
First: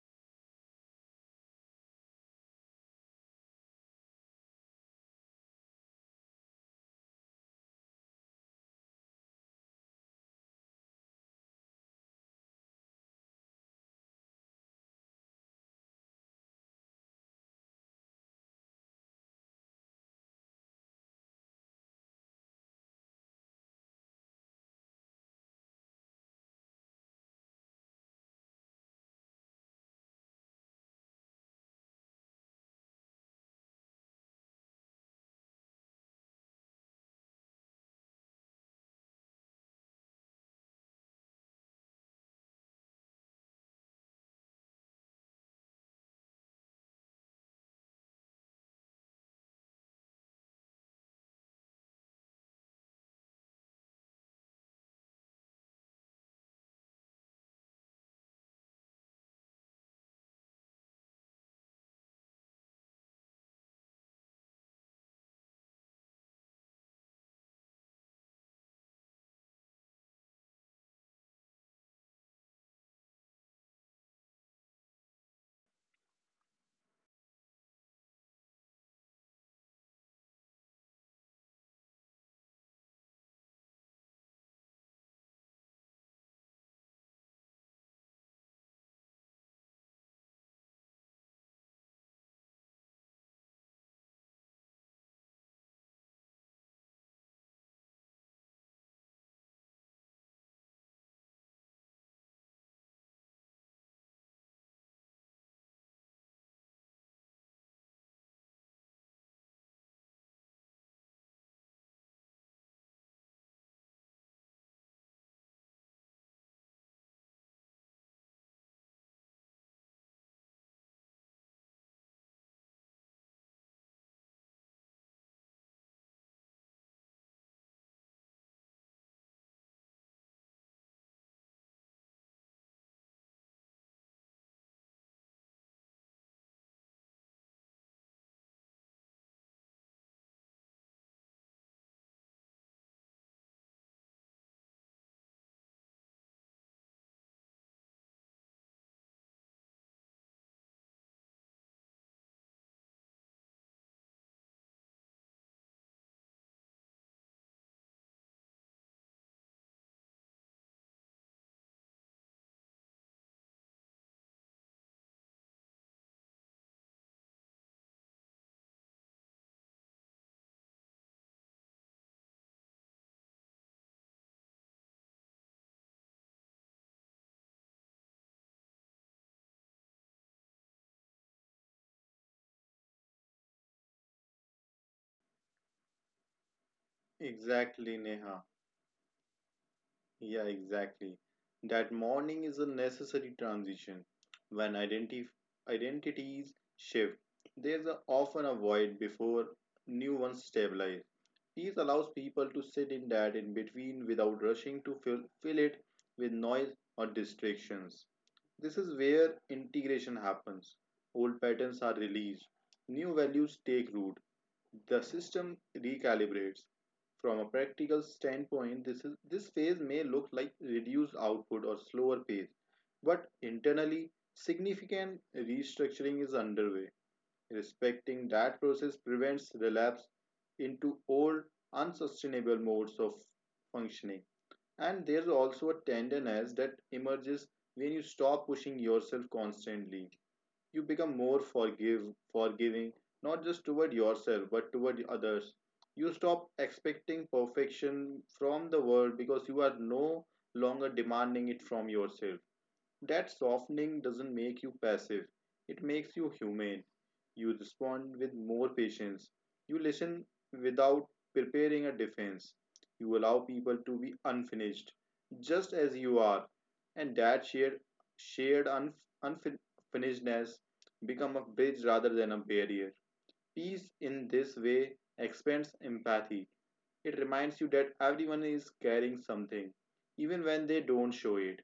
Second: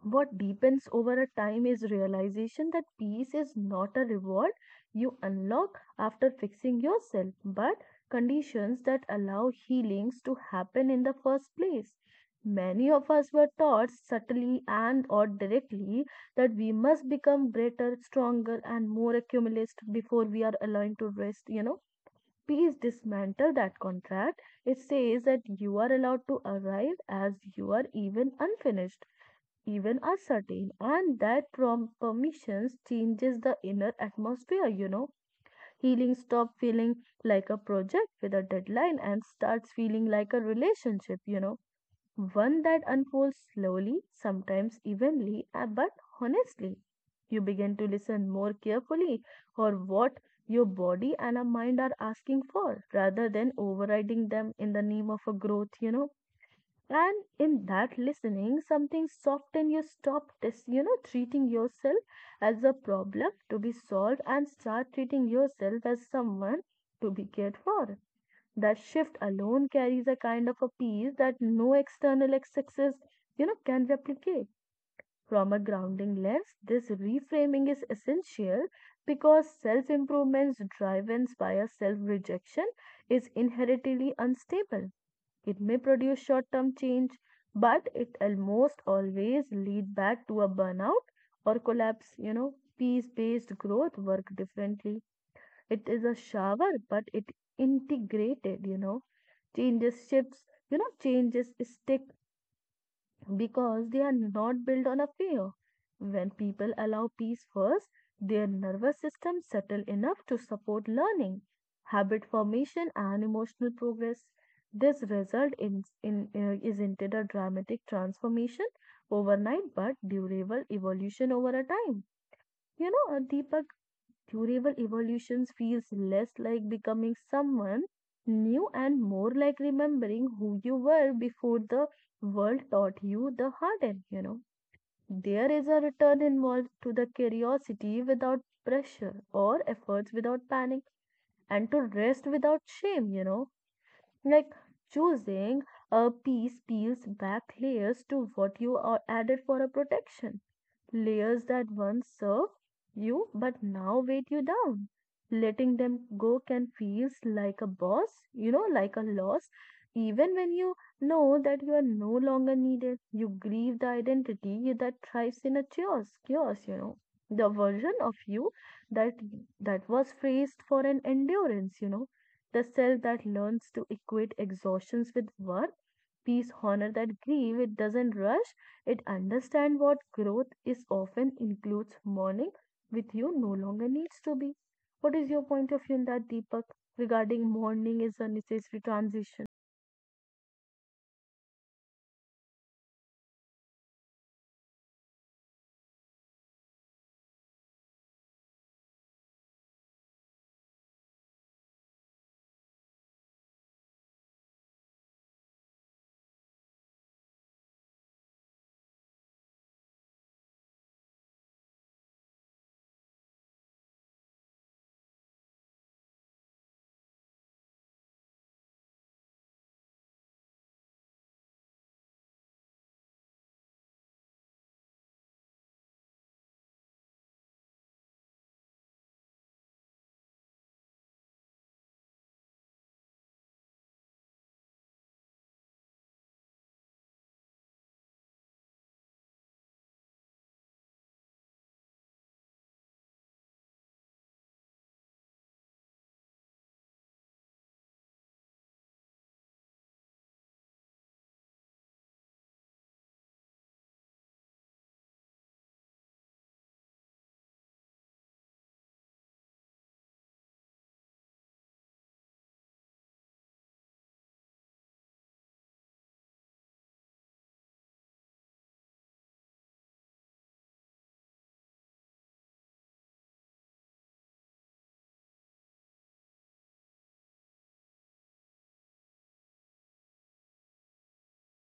A: what deepens over a time is realization that peace is not a reward you unlock after fixing yourself, but conditions that allow healings to happen in the first place. Many of us were taught subtly and or directly that we must become greater, stronger, and more accumulist before we are allowed to rest. You know, peace dismantle that contract. It says that you are allowed to arrive as you are, even unfinished, even uncertain, and that permissions changes the inner atmosphere, you know. Healing stop feeling like a project with a deadline and starts feeling like a relationship, you know, one that unfolds slowly, sometimes evenly, but honestly. You begin to listen more carefully for what your body and a mind are asking for rather than overriding them in the name of a growth, you know, and in that listening, something soften. You stop this, you know, treating yourself as a problem to be solved and start treating yourself as someone to be cared for. That shift alone carries a kind of a peace that no external success, you know, can replicate. From a grounding lens, this reframing is essential because self improvements driven by a self rejection is inherently unstable. It may produce short term change, but it almost always lead back to a burnout or collapse. You know, peace based growth work differently. It is a shower, but it integrated, you know, changes shifts, you know, changes stick because they are not built on a fear. When people allow peace first, their nervous system settle enough to support learning, habit formation, and emotional progress. This result in, isn't it a dramatic transformation overnight, but durable evolution over a time. You know, Deepak, durable evolutions feels less like becoming someone new and more like remembering who you were before the world taught you the harden, you know. There is a return involved to the curiosity without pressure or efforts without panic and to rest without shame, you know. Like choosing a piece peels back layers to what you are added for a protection, layers that once served you but now weight you down. Letting them go can feels like a boss, you know, like a loss. Even when you know that you are no longer needed, you grieve the identity that thrives in a chaos, you know. The version of you that that was phrased for an endurance, you know. The self that learns to equate exhaustions with worth, peace, honor that grieve, it doesn't rush, it understands what growth is often includes mourning with you no longer needs to be. What is your point of view in that, Deepak, regarding mourning
B: exactly,
A: is a
B: Neha.
A: necessary transition?
B: Yeah, exactly. That mourning is a necessary transition. When identity identities shift, there's a, often a void before new ones stabilize. These allows people to sit in that in between without rushing to fill it with noise or distractions. This is where integration happens. Old patterns are released, new values take root, the system recalibrates. From a practical standpoint, this phase may look like reduced output or slower pace, but internally, significant restructuring is underway. Respecting that process prevents relapse into old, unsustainable modes of functioning. And there's also a tenderness that emerges when you stop pushing yourself constantly. You become forgiving, not just toward yourself, but toward others. You stop expecting perfection from the world because you are no longer demanding it from yourself. That softening doesn't make you passive, it makes you humane. You respond with more patience. You listen without preparing a defense. You allow people to be unfinished, just as you are. And that shared unfinishedness become a bridge rather than a barrier. Peace in this way expands empathy. It reminds you that everyone is carrying something, even when they don't show it.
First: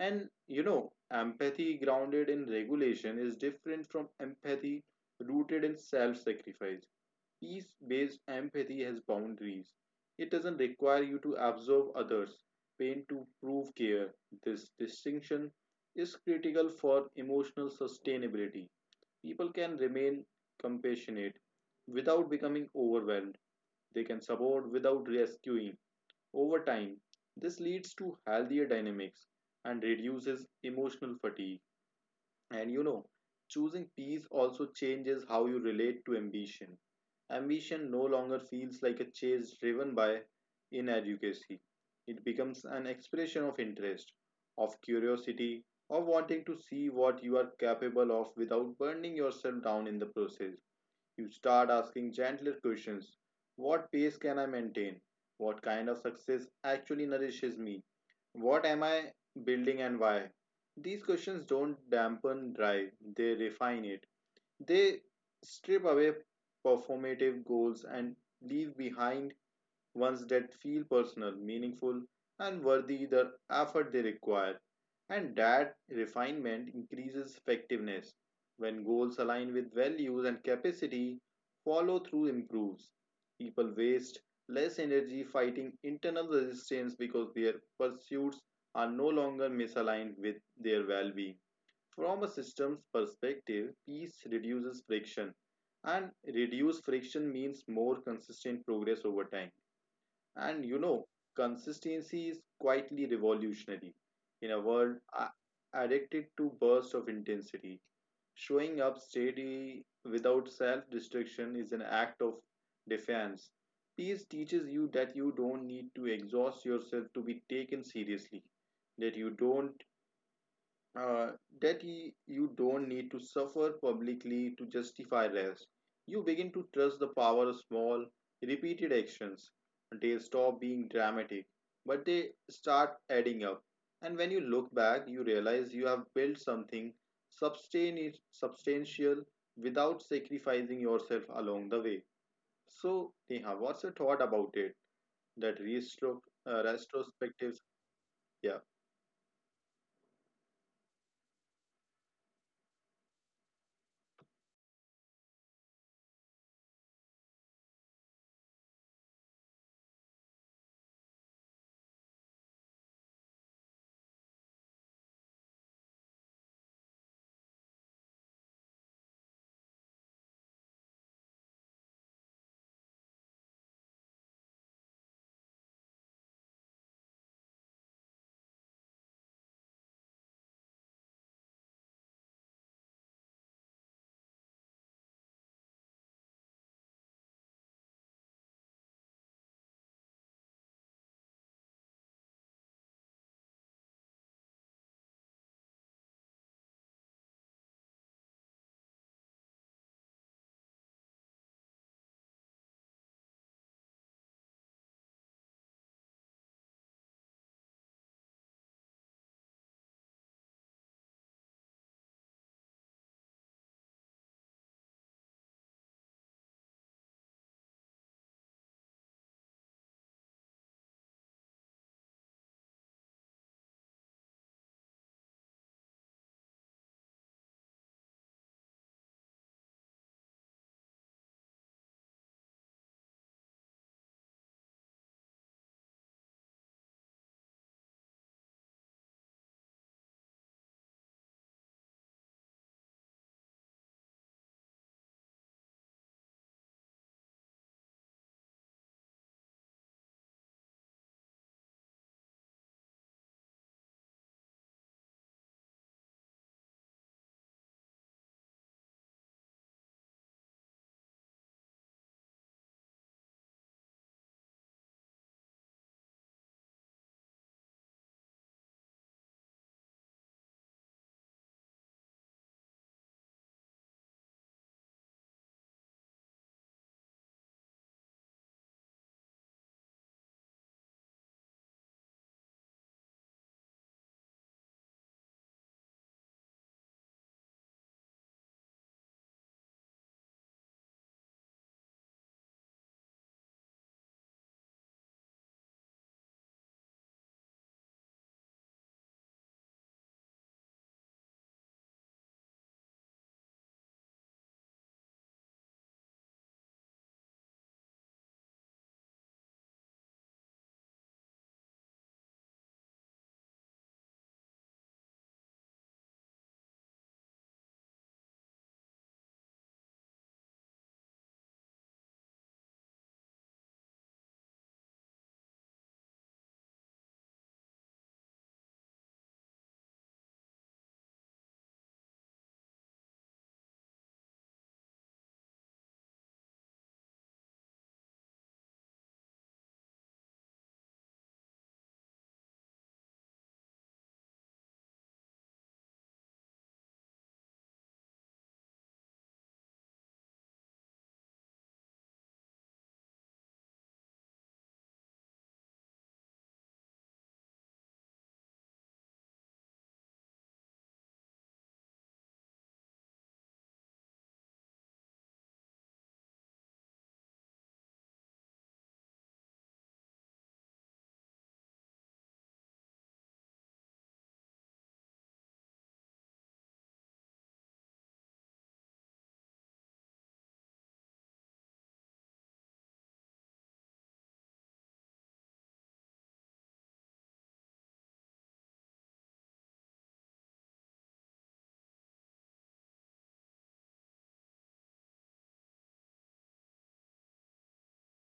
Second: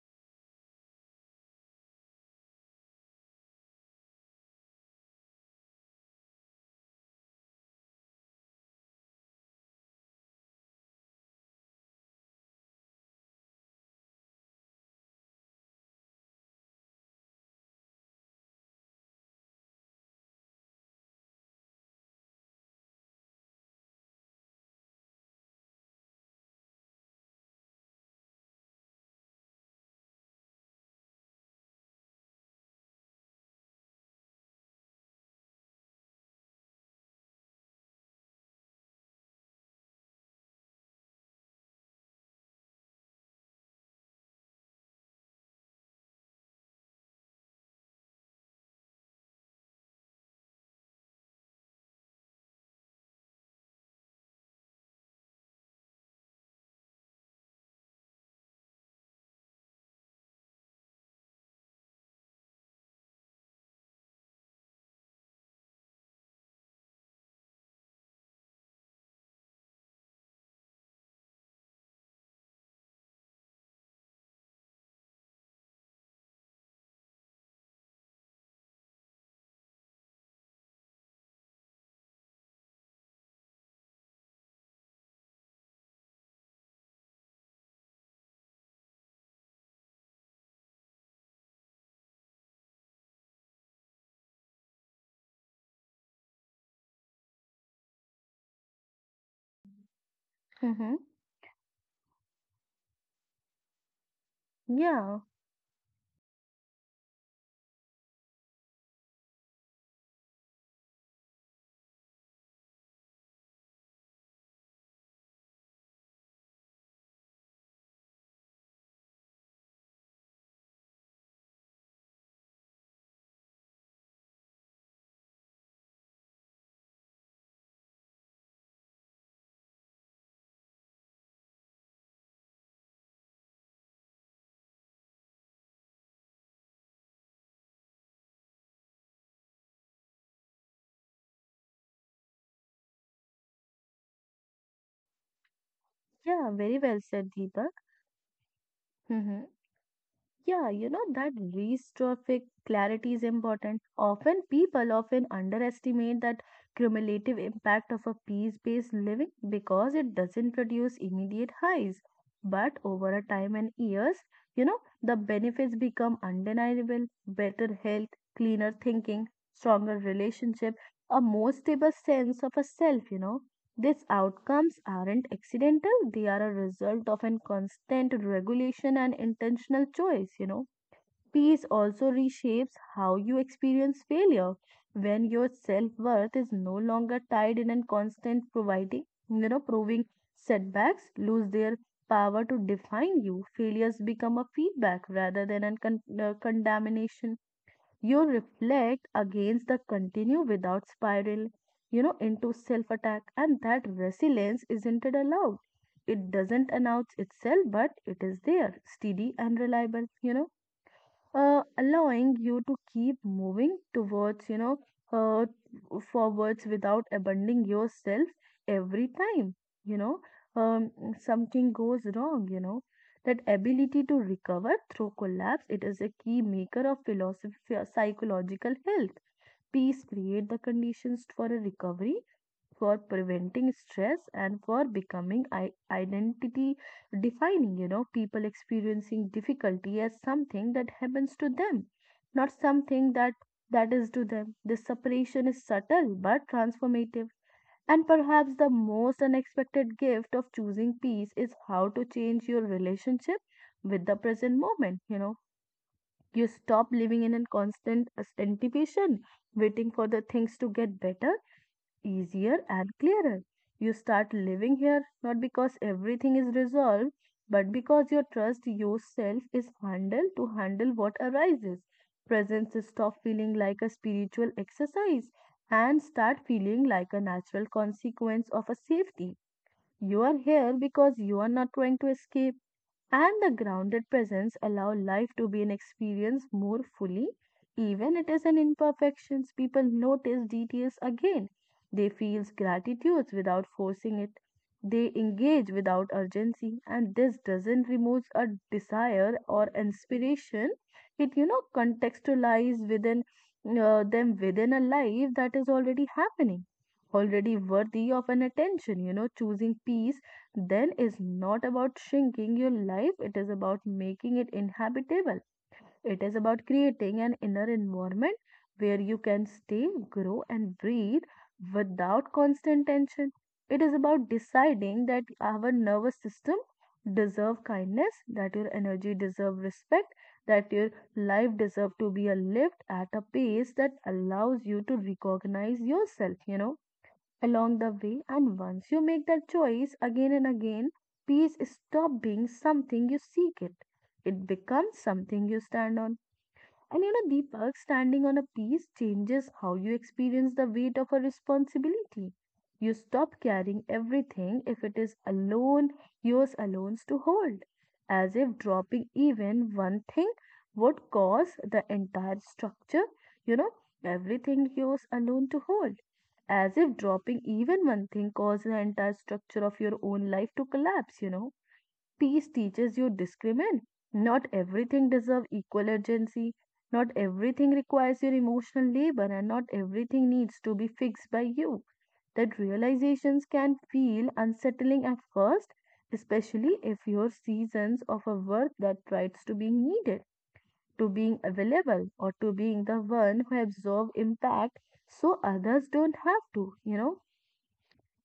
B: And you know, empathy grounded in regulation is different from empathy rooted in self sacrifice. Peace based empathy has boundaries. It doesn't require you to absorb others, pain to prove care. This distinction is critical for emotional sustainability. People can remain compassionate without becoming overwhelmed, they can support without rescuing over time, this leads to healthier dynamics and reduces emotional fatigue. And you know, choosing peace also changes how you relate to ambition. Ambition no longer feels like a chase driven by inadequacy. It becomes an expression of interest, of curiosity, of wanting to see what you are capable of without burning yourself down in the process. You start asking gentler questions. What pace can I maintain? What kind of success actually nourishes me? What am I building and why? These questions don't dampen drive, they refine it. They strip away performative goals and leave behind ones that feel personal, meaningful, and worthy the effort they require. And that refinement increases effectiveness. When goals align with values and capacity, follow through improves. People waste less energy fighting internal resistance because their pursuits are no longer misaligned with their well being. From a systems perspective, peace reduces friction, and reduced friction means more consistent progress over time. And you
A: Mm-hmm.
B: know, consistency is quietly revolutionary in a world
A: Yeah,
B: addicted to bursts of intensity. Showing up steady without self destruction is an act of defiance. Peace teaches you that you don't need to exhaust yourself to be taken seriously, that uh, you don't need to suffer publicly to justify rest. You begin to trust the power of small, repeated actions. They stop being dramatic, but they start adding up. And when you look back, you realize you have built something substantial without sacrificing yourself along the way. So, Neha, what's your thought about it? That
A: yeah, very well said,
B: retrospective,
A: Deepak.
B: yeah.
A: Mm-hmm. Yeah, you know that restrophic clarity is important. Often people often underestimate that cumulative impact of a peace-based living because it doesn't produce immediate highs. But over a time and years, you know, the benefits become undeniable. Better health, cleaner thinking, stronger relationship, a more stable sense of a self, you know. These outcomes aren't accidental, they are a result of an constant regulation and intentional choice, you know. Peace also reshapes how you experience failure when your self worth is no longer tied in a constant providing, you know, proving setbacks lose their power to define you. Failures become a feedback rather than a condemnation. You reflect against the continue without spiral, you know, into self attack, and that resilience isn't it allowed. It doesn't announce itself, but it is there, steady and reliable, you know, allowing you to keep moving towards, you know, uh, forwards without abandoning yourself every time, you know, um, something goes wrong, you know. That ability to recover through collapse, it is a key maker of philosophy, psychological health. Peace create the conditions for a recovery, for preventing stress, and for becoming identity defining. You know, people experiencing difficulty as something that happens to them, not something that is to them. This separation is subtle but transformative. And perhaps the most unexpected gift of choosing peace is how to change your relationship with the present moment. You know, you stop living in a constant anticipation, waiting for the things to get better, easier, and clearer. You start living here not because everything is resolved, but because your trust yourself is handled to handle what arises. Presence stop feeling like a spiritual exercise and start feeling like a natural consequence of a safety. You are here because you are not trying to escape, and the grounded presence allow life to be an experience more fully even it is an imperfections. People notice details again, they feel gratitude without forcing it, they engage without urgency, and this doesn't remove a desire or inspiration. It contextualize within them within a life that is already happening, already worthy of an attention. Choosing peace then is not about shrinking your life, it is about making it inhabitable. It is about creating an inner environment where you can stay, grow, and breathe without constant tension. It is about deciding that our nervous system deserve kindness, that your energy deserve respect, that your life deserve to be lived at a pace that allows you to recognize yourself along the way. And once you make that choice again and again, peace stops being something you seek it. It becomes something you stand on. And you know, Deepak, standing on a peace changes how you experience the weight of a responsibility. You stop carrying everything if it is alone, yours alone to hold, as if dropping even one thing would cause the entire structure, you know, everything yours alone to hold as if dropping even one thing causes the entire structure of your own life to collapse. Peace teaches you discriminate. Not everything deserves equal urgency. Not everything requires your emotional labor, and not everything needs to be fixed by you. That realizations can feel unsettling at first, especially if your seasons of a work that tries to being needed, to being available, or to being the one who absorb impact so others don't have to.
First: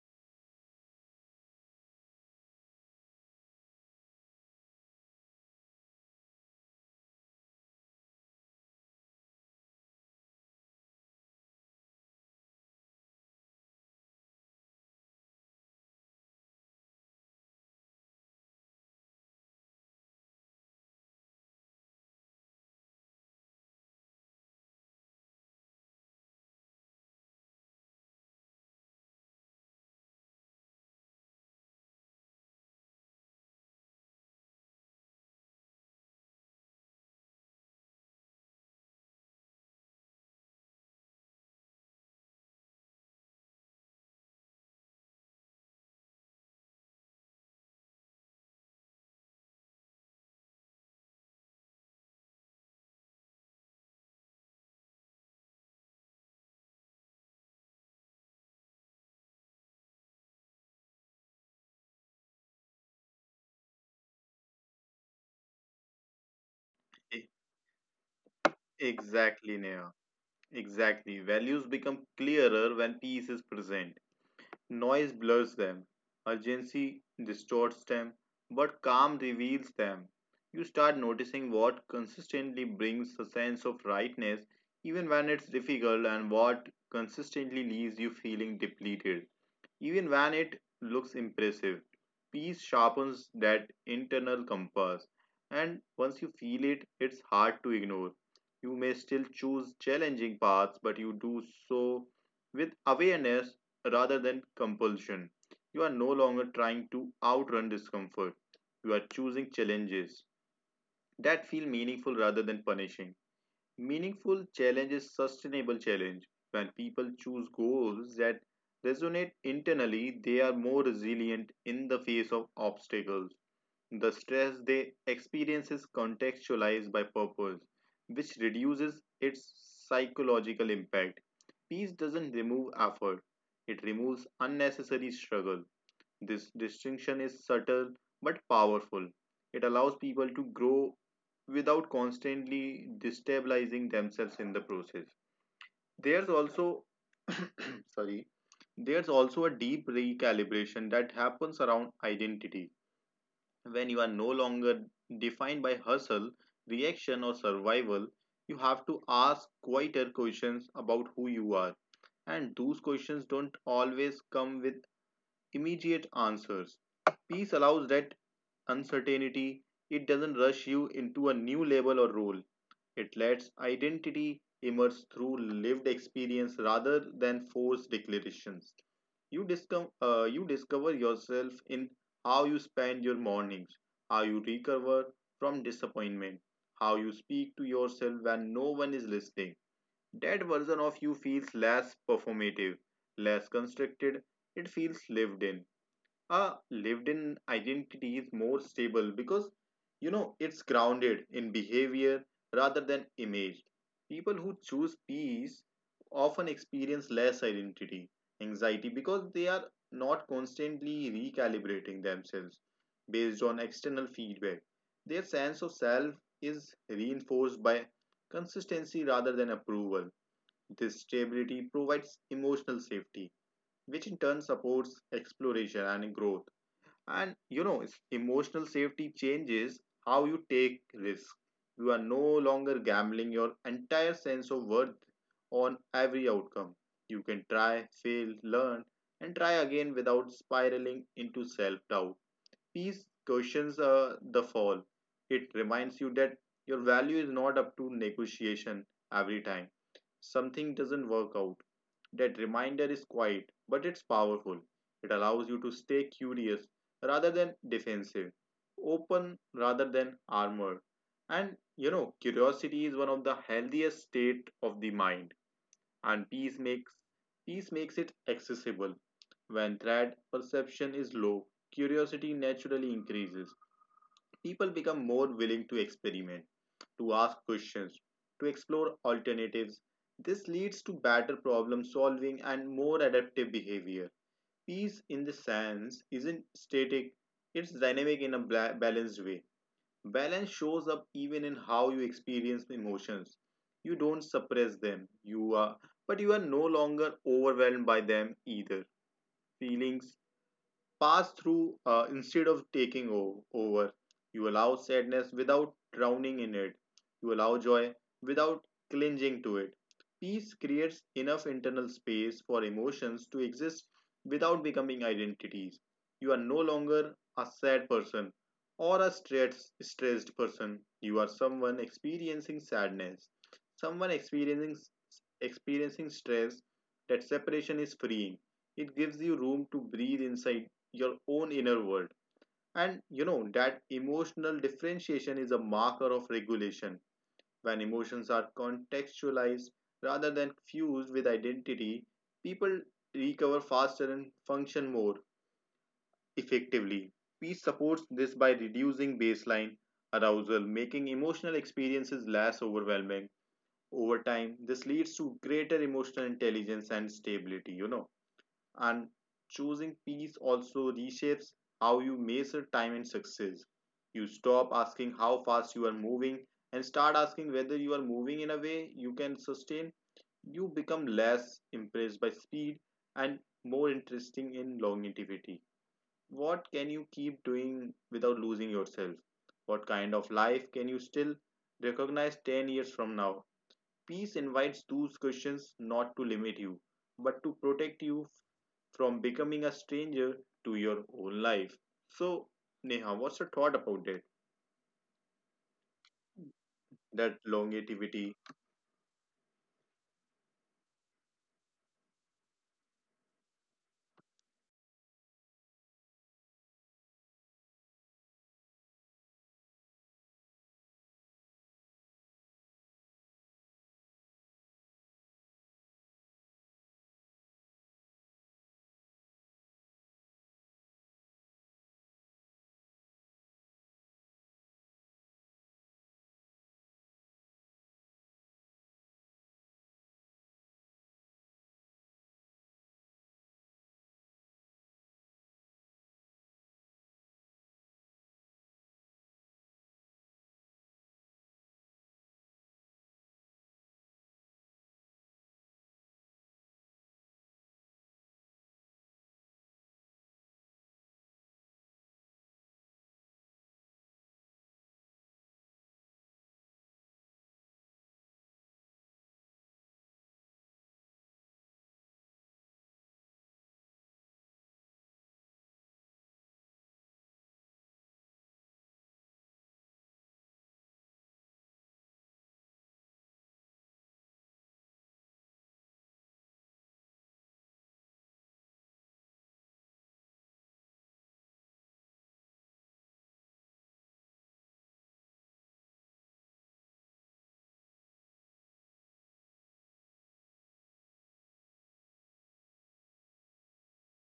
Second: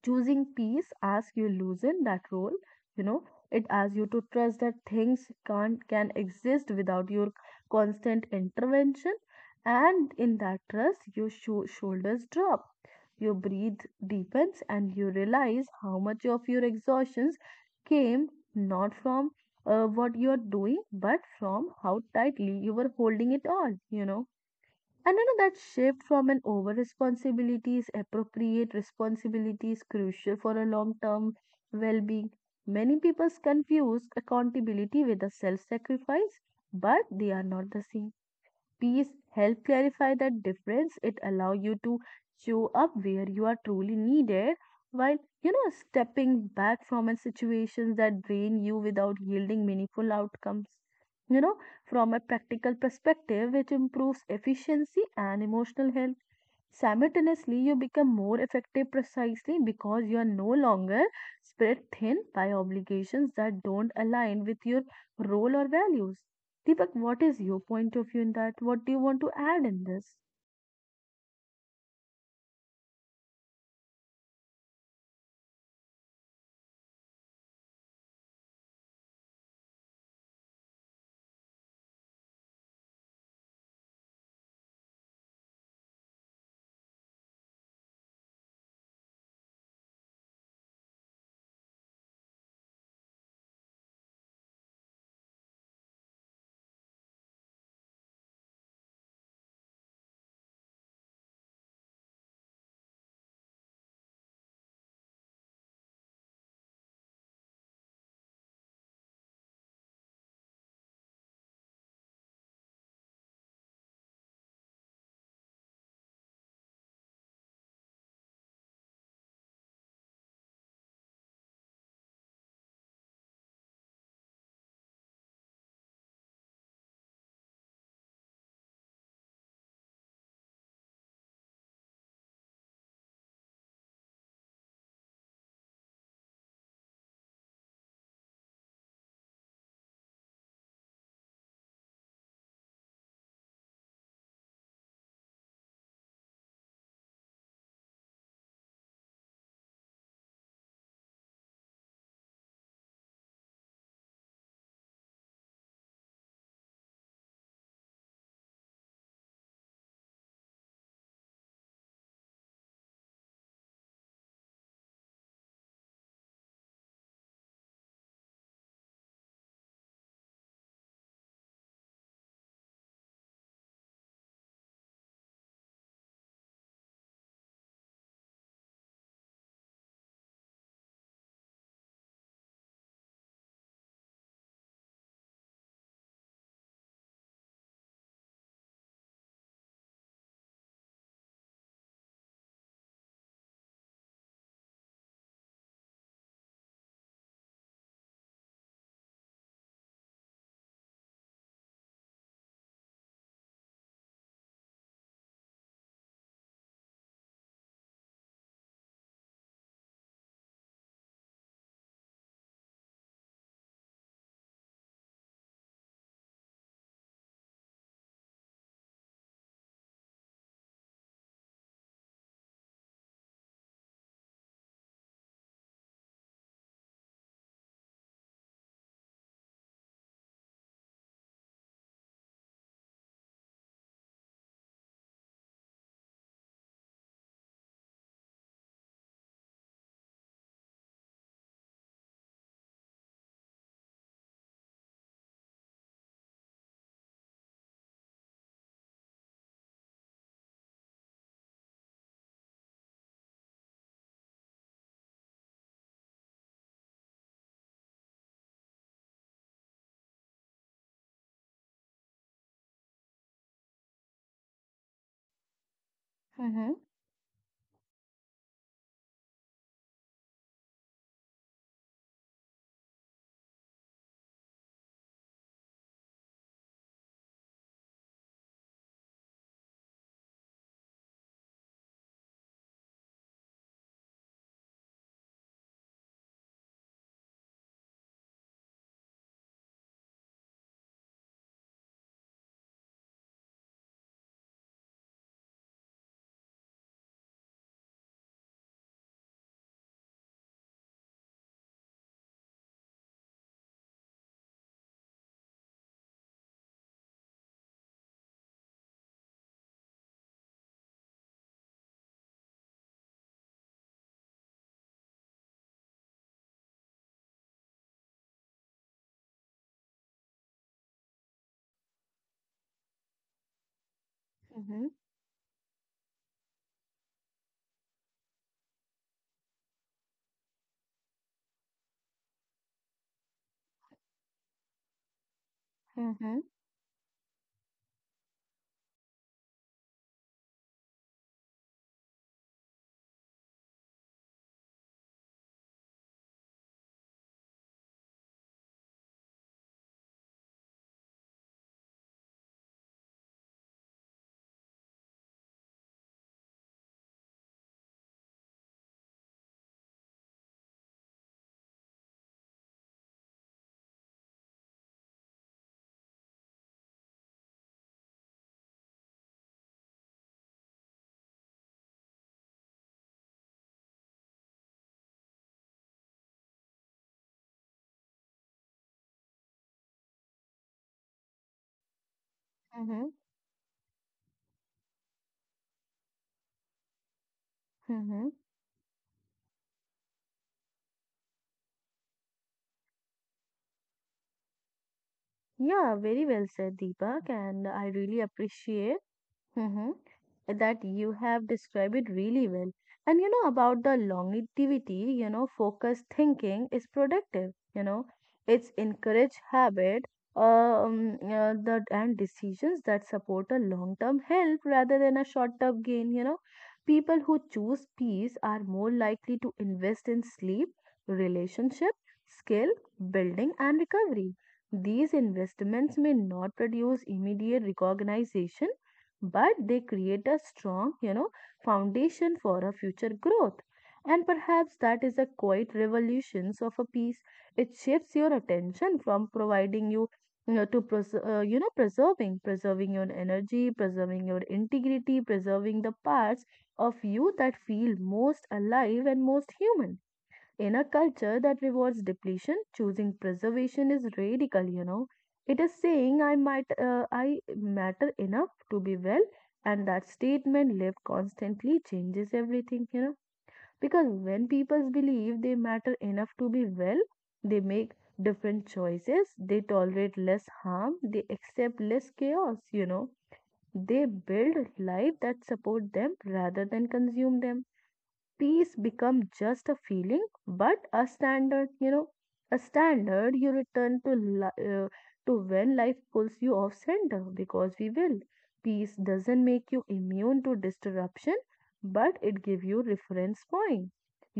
A: Choosing peace asks you loosen that role you know it asks you to trust that things can exist without your constant intervention. And in that trust your shoulders drop, your breath deepens, and you realize how much of your exhaustions came not from what you're doing but from how tightly you were holding it on. And you know that shift from an over responsibilities, appropriate responsibilities crucial for a long term well being. Many people confuse accountability with a self sacrifice, but they are not the same. Peace help clarify that difference. It allow you to show up where you are truly needed while stepping back from a situation that drain you without yielding meaningful outcomes. You know, from a practical perspective, it improves efficiency and emotional health. Simultaneously, you become more effective precisely because you are no longer spread thin by obligations that don't align with your role or values. Deepak, what
B: E-
A: is your point of view in that? What do you want to
B: Exactly,
A: add in
B: Neha.
A: this?
B: Exactly. Values become clearer when peace is present. Noise blurs them, urgency distorts them, but calm reveals them. You start noticing what consistently brings a sense of rightness, even when it's difficult, and what consistently leaves you feeling depleted. Even when it looks impressive, peace sharpens that internal compass, and once you feel it, it's hard to ignore. You may still choose challenging paths, but you do so with awareness rather than compulsion. You are no longer trying to outrun discomfort, you are choosing challenges that feel meaningful rather than punishing. Meaningful challenge is sustainable challenge. When people choose goals that resonate internally, they are more resilient in the face of obstacles. The stress they experience is contextualized by purpose, which reduces its psychological impact. Peace doesn't remove effort, it removes unnecessary struggle. This distinction is subtle but powerful. It allows people to grow without constantly destabilizing themselves in the process. There's also <coughs> <clears throat> sorry there's also a deep recalibration that happens around identity when you are no longer defined by hustle reaction or survival you have to ask quieter questions about who you are and those questions don't always come with immediate answers. Peace allows that uncertainty, it doesn't rush you into a new label or role. It lets identity emerge through lived experience rather than forced declarations. You discover yourself in how you spend your mornings, how you recover from disappointment, how you speak to yourself when no one is listening. That version of you feels less performative, less constructed, it feels lived in a lived in identity is more stable because you know it's grounded in behavior rather than image people who choose peace often experience less identity anxiety because they are not constantly recalibrating themselves based on external feedback their sense of self is reinforced by consistency rather than approval this stability provides emotional safety which in turn supports exploration and growth and you know it's emotional safety changes how you take risk you are no longer gambling your entire sense of worth on every outcome you can try fail learn and try again without spiraling into self doubt. Peace cushions the fall. It reminds you that your value is not up to negotiation every time something doesn't work out. That reminder is quiet, but it's powerful. It allows you to stay curious rather than defensive, open rather than armored. And you know, curiosity is one of the healthiest state of the mind and
A: Mm-hmm.
B: peace makes it accessible. When threat perception is low, curiosity naturally increases. People become more willing to experiment, to ask questions, to explore alternatives. This leads to better problem solving and more adaptive behavior. Peace in the sense isn't static, it's dynamic in a balanced way. Balance shows up even in how you experience emotions. You don't suppress them, you are, but you are no longer overwhelmed by them either. Feelings pass through instead of taking over. You allow sadness without drowning in it. You allow joy without clinging to it. Peace creates enough internal space for emotions to exist without becoming identities. You are no longer a sad person or a stressed person. You are someone experiencing sadness, someone
A: Mm-hmm.
B: experiencing stress. That separation is freeing. It gives you room to breathe inside your own inner world. And you know, that emotional differentiation is a marker of
A: Mm-hmm.
B: regulation. When emotions are contextualized rather than fused with identity, people recover faster and function more effectively. Peace supports this by reducing baseline arousal, making emotional experiences less overwhelming. Over time, this leads to greater emotional intelligence and stability, and choosing peace also reshapes how you measure time and success. You stop asking how fast you are moving and start asking whether you are moving in a way you can sustain. You become less impressed by speed and more interesting in longevity. What can you keep doing without losing yourself? What kind of life can you still recognize 10 years from
A: Mm-hmm.
B: now? Peace invites those questions not to limit you, but to protect you
A: Mm-hmm.
B: from becoming a stranger to your own life. So, Neha, what's your thought about that?
A: Yeah, very well said, Deepak,
B: That
A: and I really
B: longevity.
A: appreciate hmm that you have described it really well. And you know, about the longevity, you know, focused thinking is productive, you know, it's encourage habit, that and decisions that support a long-term health rather than a short-term gain, you know. People who choose peace are more likely to invest in sleep, relationship, skill, building, and recovery. These investments may not produce immediate recognition, but they create a strong, you know, foundation for a future growth. And perhaps that is a quiet revolutions of a piece. It shifts your attention from providing you, you know, to preserving your energy, preserving your integrity, preserving the parts of you that feel most alive and most human in a culture that rewards depletion. Choosing preservation is radical, you know. It is saying I might I matter enough to be well, and that statement lived constantly changes everything, you know. Because when people believe they matter enough to be well, they make different choices, they tolerate less harm, they accept less chaos, you know. They build life that support them rather than consume them. Peace become just a feeling but a standard, you know, a standard you return to, li- uh, to when life pulls you off center because we will. Peace doesn't make you immune to disruption, but it give you reference point,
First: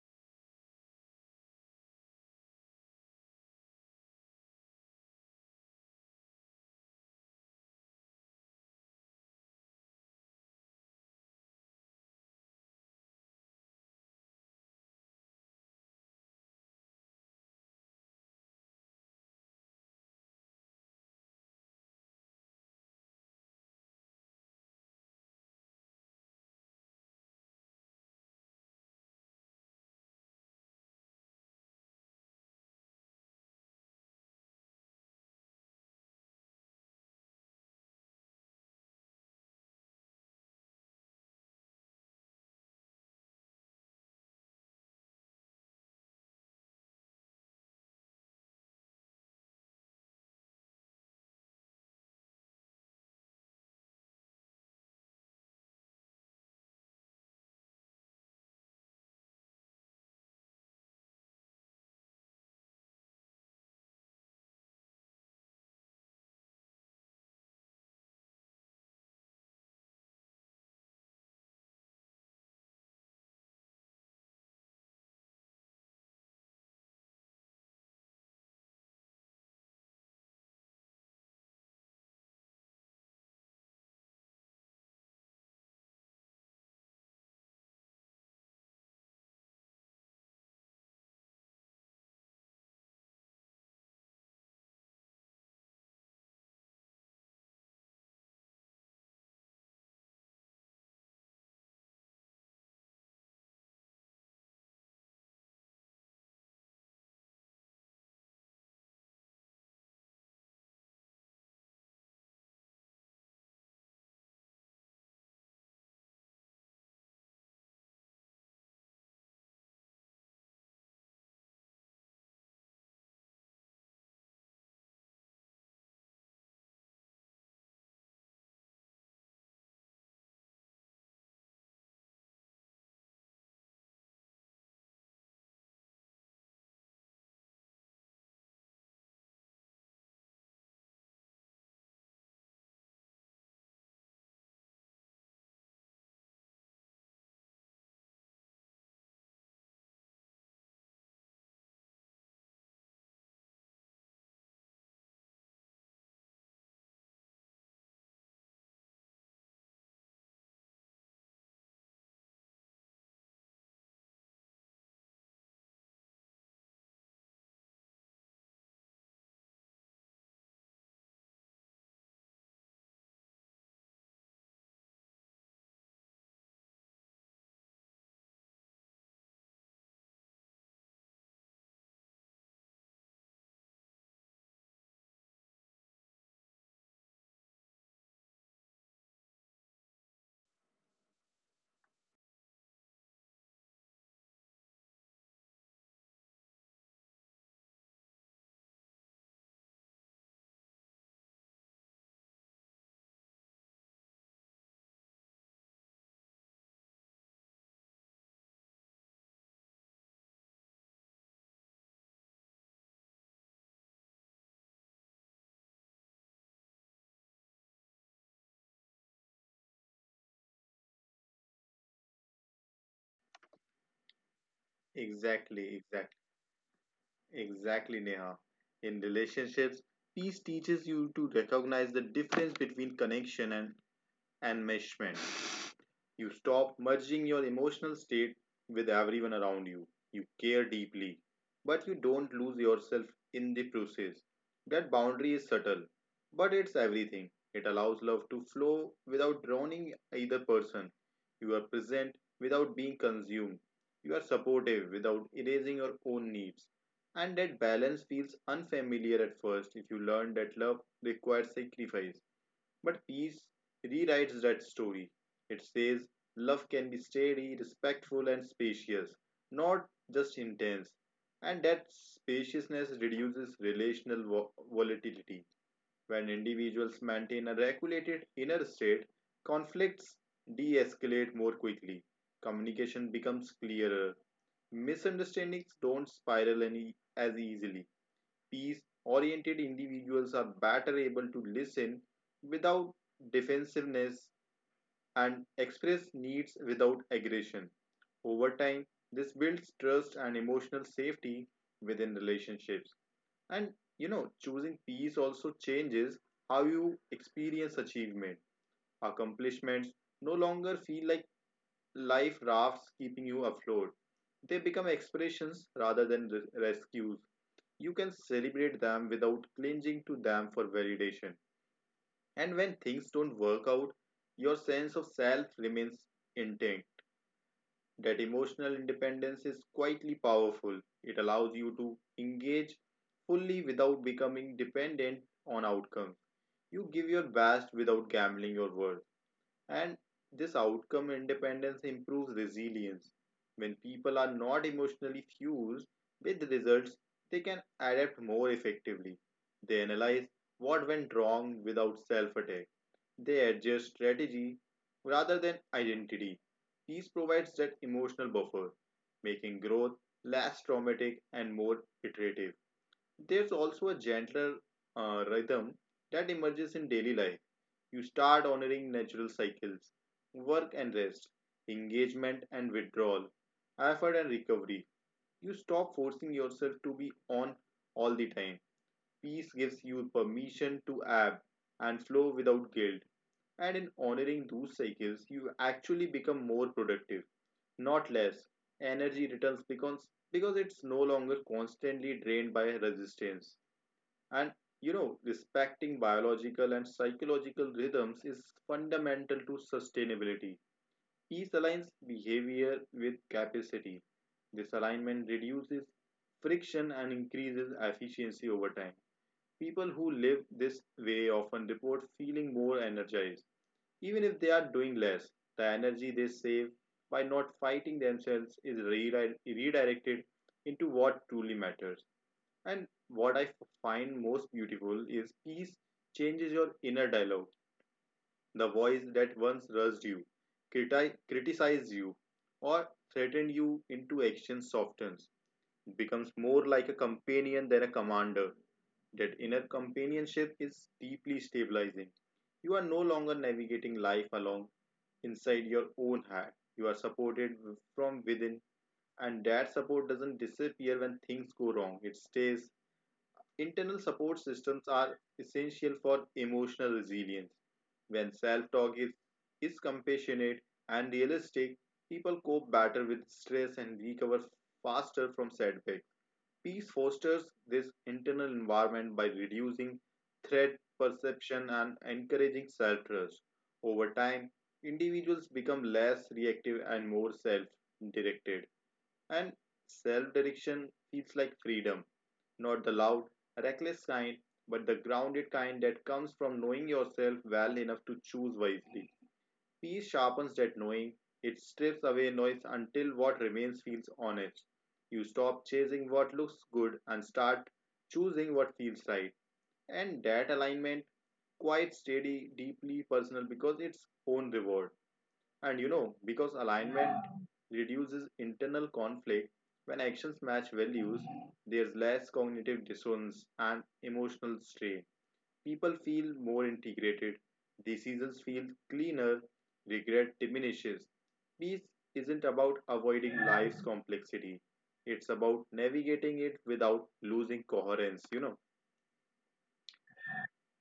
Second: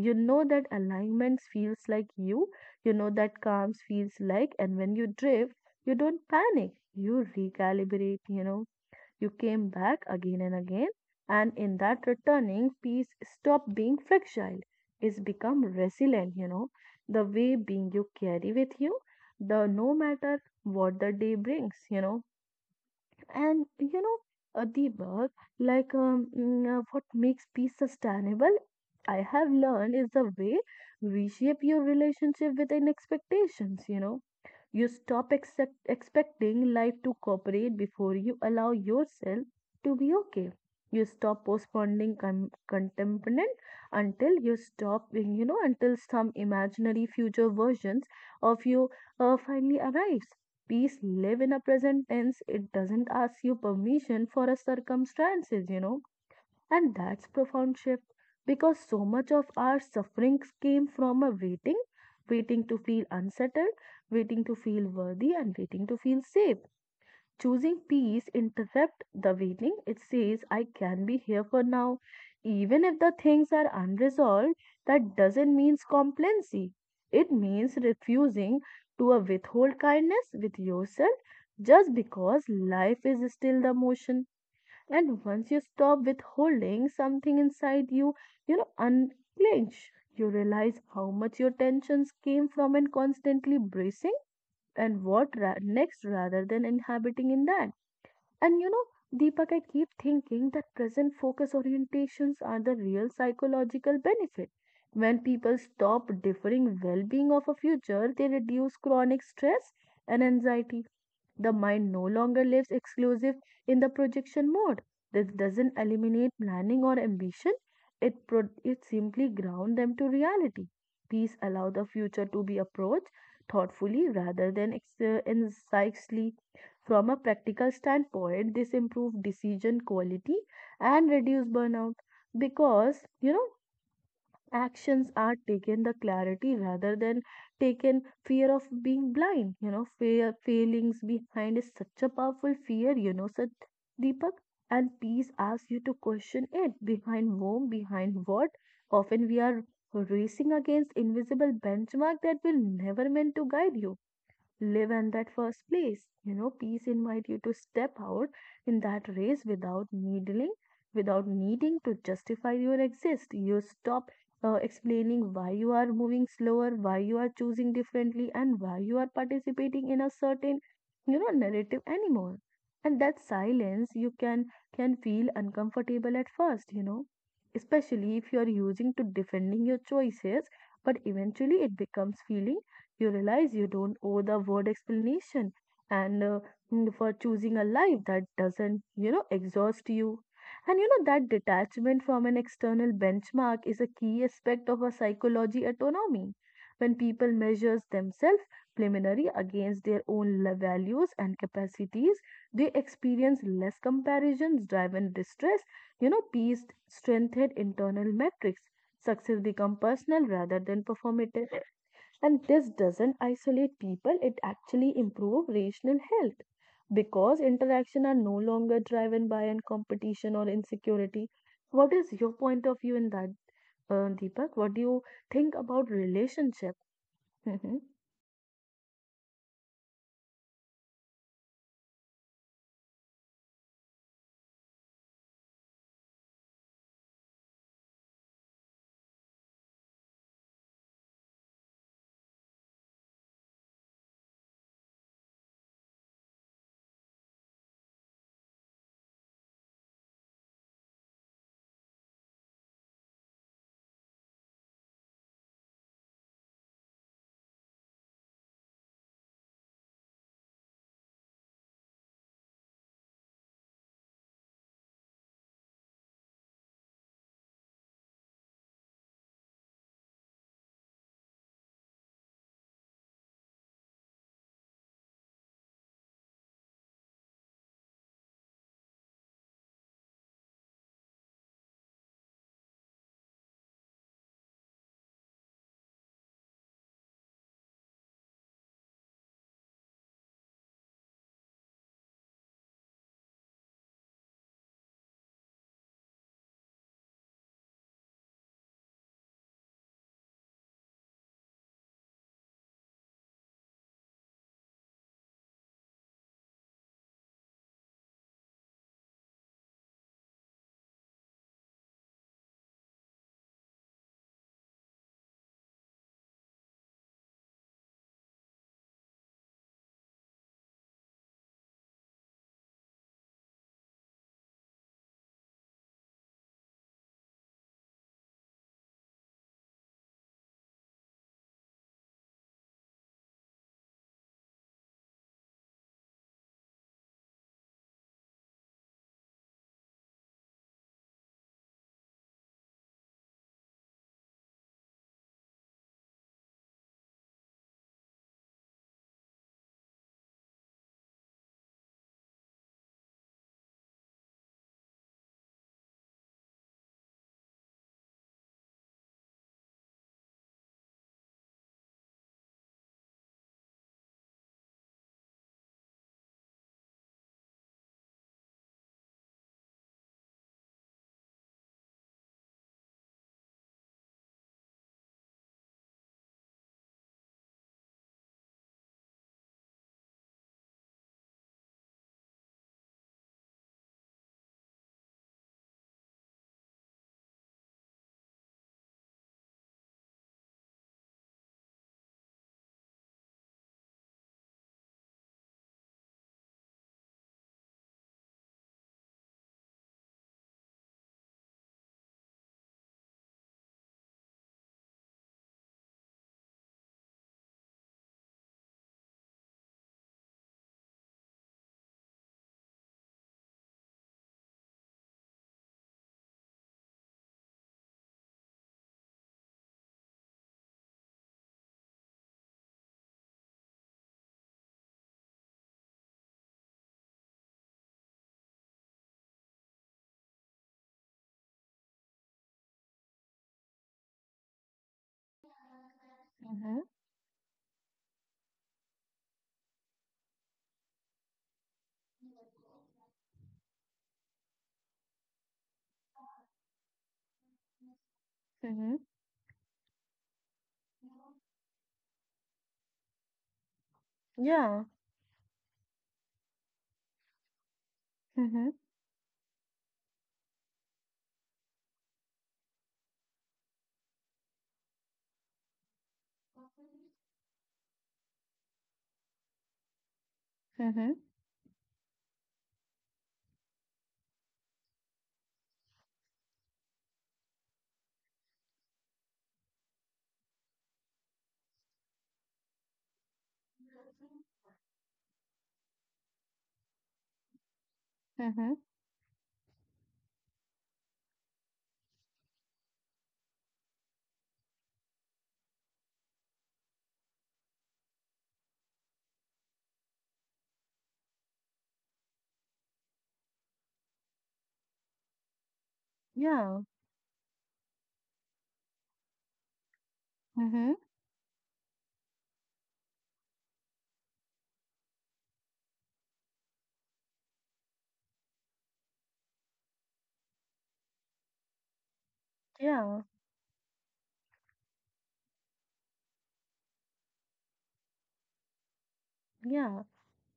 A: you know, that alignment feels like you know, that calms feels like. And when you drift, you don't panic, you recalibrate, you know, you came back again and again, and in that returning peace stopped being fragile. It's become resilient, you know. The way being you carry with you, the no matter what the day brings, you know. And you know, Deepak, like what makes peace sustainable, I have learned is the way reshape your relationship with an expectations, you know. You stop expecting life to cooperate before you allow yourself to be okay. You stop postponing contentment until you stop, you know, until some imaginary future versions of you finally arrives. Peace live in a present tense. It doesn't ask you permission for a circumstances, you know, and that's profound shift because so much of our suffering came from a waiting, waiting to feel unsettled, waiting to feel worthy, and waiting to feel safe. Choosing peace interrupt the waiting. It says, I can be here for now. Even if the things are unresolved, that doesn't mean complacency. It means refusing to withhold kindness with yourself just because life is still the motion. And once you stop withholding something inside you, you know, unclench, you realize how much your tensions came from and constantly bracing and what next rather than inhabiting in that. And you know, Deepak, I keep thinking that present focus orientations are the real psychological benefit. When people stop differing well being of a future, they reduce chronic stress and anxiety. The mind no longer lives exclusive in the projection mode. This doesn't eliminate planning or ambition. It simply ground them to reality. These allow the future to be approached thoughtfully rather than incisively. From a practical standpoint, this improves decision quality and reduce burnout because, you know, actions are taken the clarity rather than taken fear of being blind, you know. Fear feelings behind is such a powerful fear, you know, such, Deepak, and peace asks you to question it behind whom, behind what. Often we are racing against invisible benchmark that will never meant to guide you live in that first place. You know, peace invite you to step out in that race without needling, without needing to justify your exist. You stop explaining why you are moving slower, why you are choosing differently, and why you are participating in a certain, you know, narrative anymore. And that silence you can feel uncomfortable at first, you know, especially if you are using to defending your choices, but eventually it becomes feeling. You realize you don't owe the word explanation and for choosing a life that doesn't, you know, exhaust you. And you know that detachment from an external benchmark is a key aspect of a psychology autonomy. When people measures themselves preliminary against their own values and capacities, they experience less comparisons driven distress, you know. Peace strengthened internal metrics. Success become personal rather than performative. And this doesn't isolate people, it actually improves relational health because interaction are no longer driven by an competition or insecurity. What is your point of view in that, Deepak? What do you think
B: Exactly,
A: about
B: exactly,
A: relationship? Mm-hmm.
B: exactly, Neha. In relationships, peace teaches you to recognize the difference between connection and enmeshment. You stop merging your emotional state with everyone around you. You care deeply, but you don't lose yourself in the process. That boundary is subtle, but it's everything. It allows love to flow without drowning either person. You are present without being consumed. You are supportive without erasing your own needs. And that balance feels unfamiliar at first if you learn that love requires sacrifice. But peace rewrites that story. It says love can be steady, respectful, and spacious, not just intense. And that spaciousness reduces relational volatility. When individuals maintain a regulated inner state, conflicts de escalate more quickly, communication becomes clearer, misunderstandings don't spiral any, as easily, peace oriented individuals are better able to listen without defensiveness and express needs without aggression. Over time, this builds trust and emotional safety within relationships. And you know, choosing peace also changes how you experience achievement. Accomplishments no longer feel like life rafts keeping you afloat, they become expressions rather than rescues you can celebrate them without clinging to them for validation. And when things don't work out, your sense of self remains intact. That emotional independence is quietly powerful. It allows you to engage fully without becoming dependent on outcomes. You give your best without gambling your worth. And this outcome independence improves resilience. When people are not emotionally fused with the results, they can adapt more effectively. They analyze what went wrong without self attack. They adjust strategy rather than identity. Peace provides that emotional buffer, making growth less traumatic and more iterative. There's also a gentler rhythm that emerges in daily life. You start honoring natural cycles, work and rest, engagement and withdrawal, effort and recovery. You stop forcing yourself to be on all the time. Peace gives you permission to ebb and flow without guilt. And in honoring those cycles, you actually become more productive, not less. Energy returns because it's no longer constantly drained by resistance. And you know, respecting biological and psychological rhythms is fundamental to sustainability. Peace aligns behavior with capacity. This alignment reduces friction and increases efficiency over time. People who live this way often report feeling more energized, even if they are doing less. The energy they save by not fighting themselves is redirected into what truly matters. And what I find most beautiful is peace changes your inner dialogue, the voice that once rushed you, criticized you, or threatened you into action softens, it becomes more like a
A: Mm-hmm.
B: companion than a commander. That inner companionship is deeply stabilizing. You are no longer navigating life along inside your own head. You are supported from within,
A: Mm-hmm.
B: and that support doesn't disappear when things go wrong. It stays. Internal support systems
A: Yeah.
B: are essential for emotional resilience. When
A: Mm-hmm.
B: is compassionate and realistic, people cope better with stress and recover faster from setbacks. Peace fosters this internal environment by reducing threat
A: Mm-hmm.
B: perception and encouraging self trust. Over time, individuals become less reactive and more self directed. And self direction feels like freedom, not the loud, reckless kind, but the grounded kind that comes from knowing yourself well enough to choose
A: Mm-hmm.
B: wisely. Peace sharpens that knowing, it strips away noise until what remains feels honest. You stop chasing what looks good and start choosing what feels right. And that alignment, quite steady, deeply personal because it's own reward. And you know, because
A: Yeah.
B: alignment reduces internal conflict, when actions match
A: Mm-hmm.
B: values, there's less cognitive dissonance and emotional strain. People feel more integrated, decisions feel cleaner, regret diminishes. Peace isn't about avoiding
A: Yeah.
B: life's complexity, it's about navigating it without losing coherence, you know.
A: Yeah.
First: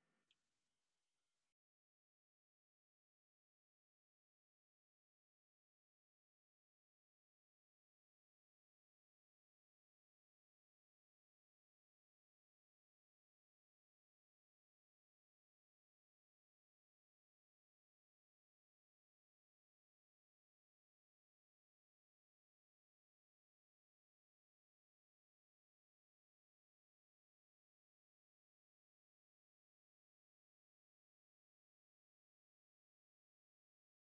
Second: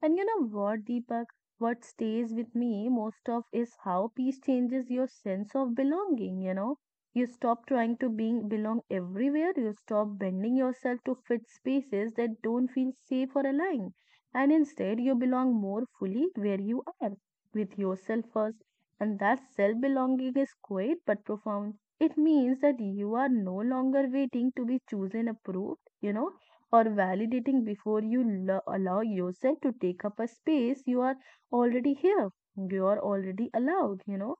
A: And you know what, Deepak? What stays with me most of is how peace changes your sense of belonging, you know. You stop trying to being belong everywhere, you stop bending yourself to fit spaces that don't feel safe or aligned. And instead you belong more fully where you are, with yourself first. And that self belonging is quiet but profound. It means that you are no longer waiting to be chosen, approved, you know, or validating before you allow yourself to take up a space. You are already here, you are already allowed, you know.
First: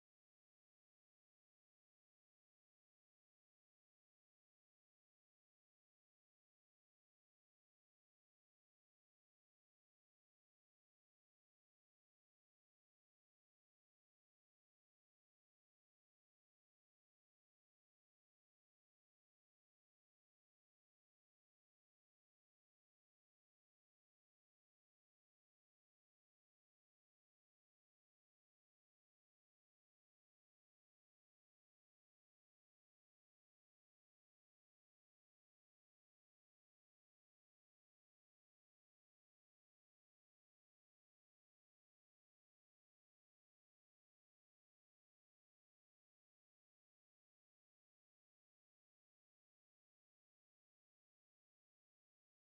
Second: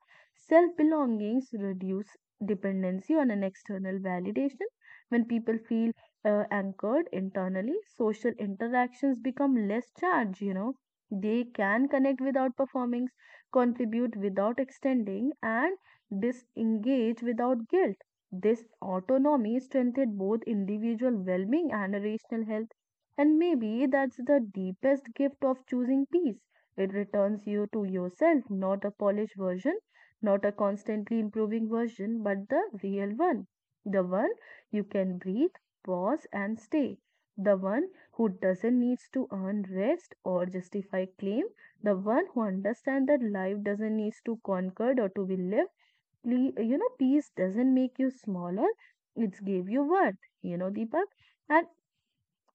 A: Self belongings reduce dependency on an external validation. When people feel anchored internally, social interactions become less charged, you know. They can connect without performing, contribute without extending, and disengage without guilt. This autonomy strengthened both individual well being and rational health. And maybe that's the deepest gift of choosing peace. It returns you to yourself, not a polished version, not a constantly improving version, but the real one. The one you can breathe, pause, and stay. The one who doesn't need to earn rest or justify claim. The one who understands that life doesn't need to be conquered or to be lived you know peace doesn't make you smaller, it's gave you worth, you know, Deepak. And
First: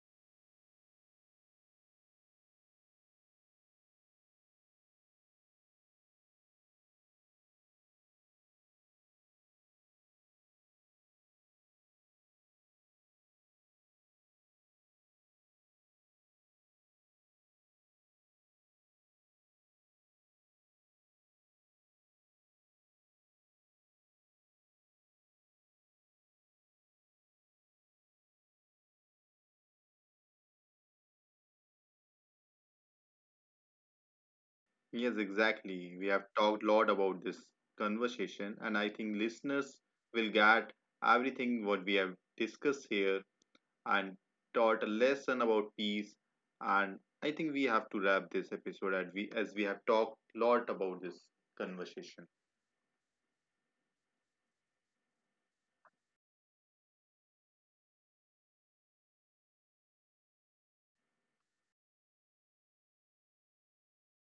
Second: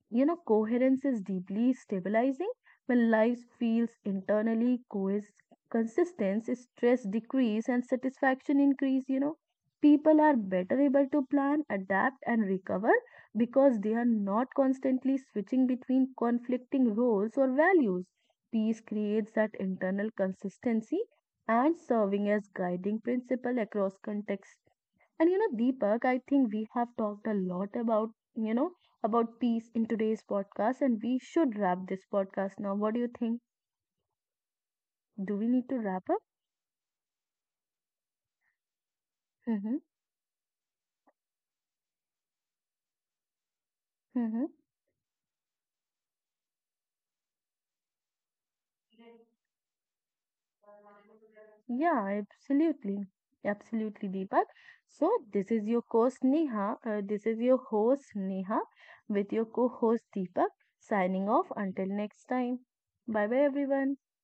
A: you know, coherence is deeply stabilizing. When life feels internally cohes consistent, stress decrease and satisfaction increase, you know. People are better able to plan, adapt and recover because they are not constantly switching between conflicting roles or values. Peace creates that internal consistency and serving as guiding principle across contexts. And you know, Deepak, I think we have talked a lot about, you know, about peace in today's podcast, and we should wrap this podcast now. What do you think?
B: Yes,
A: Do we need to
B: exactly. We
A: wrap up?
B: have talked a lot about this conversation, and I think
A: Mm-hmm.
B: listeners will get everything what we have discussed here and
A: Mm-hmm.
B: taught a lesson about peace. And I think we have to wrap this episode as we have talked a lot about this
A: Yeah,
B: conversation.
A: absolutely. Absolutely, Deepak. So, this is your host Neha. This is your host Neha with your co host Deepak signing off until next time. Bye bye, everyone.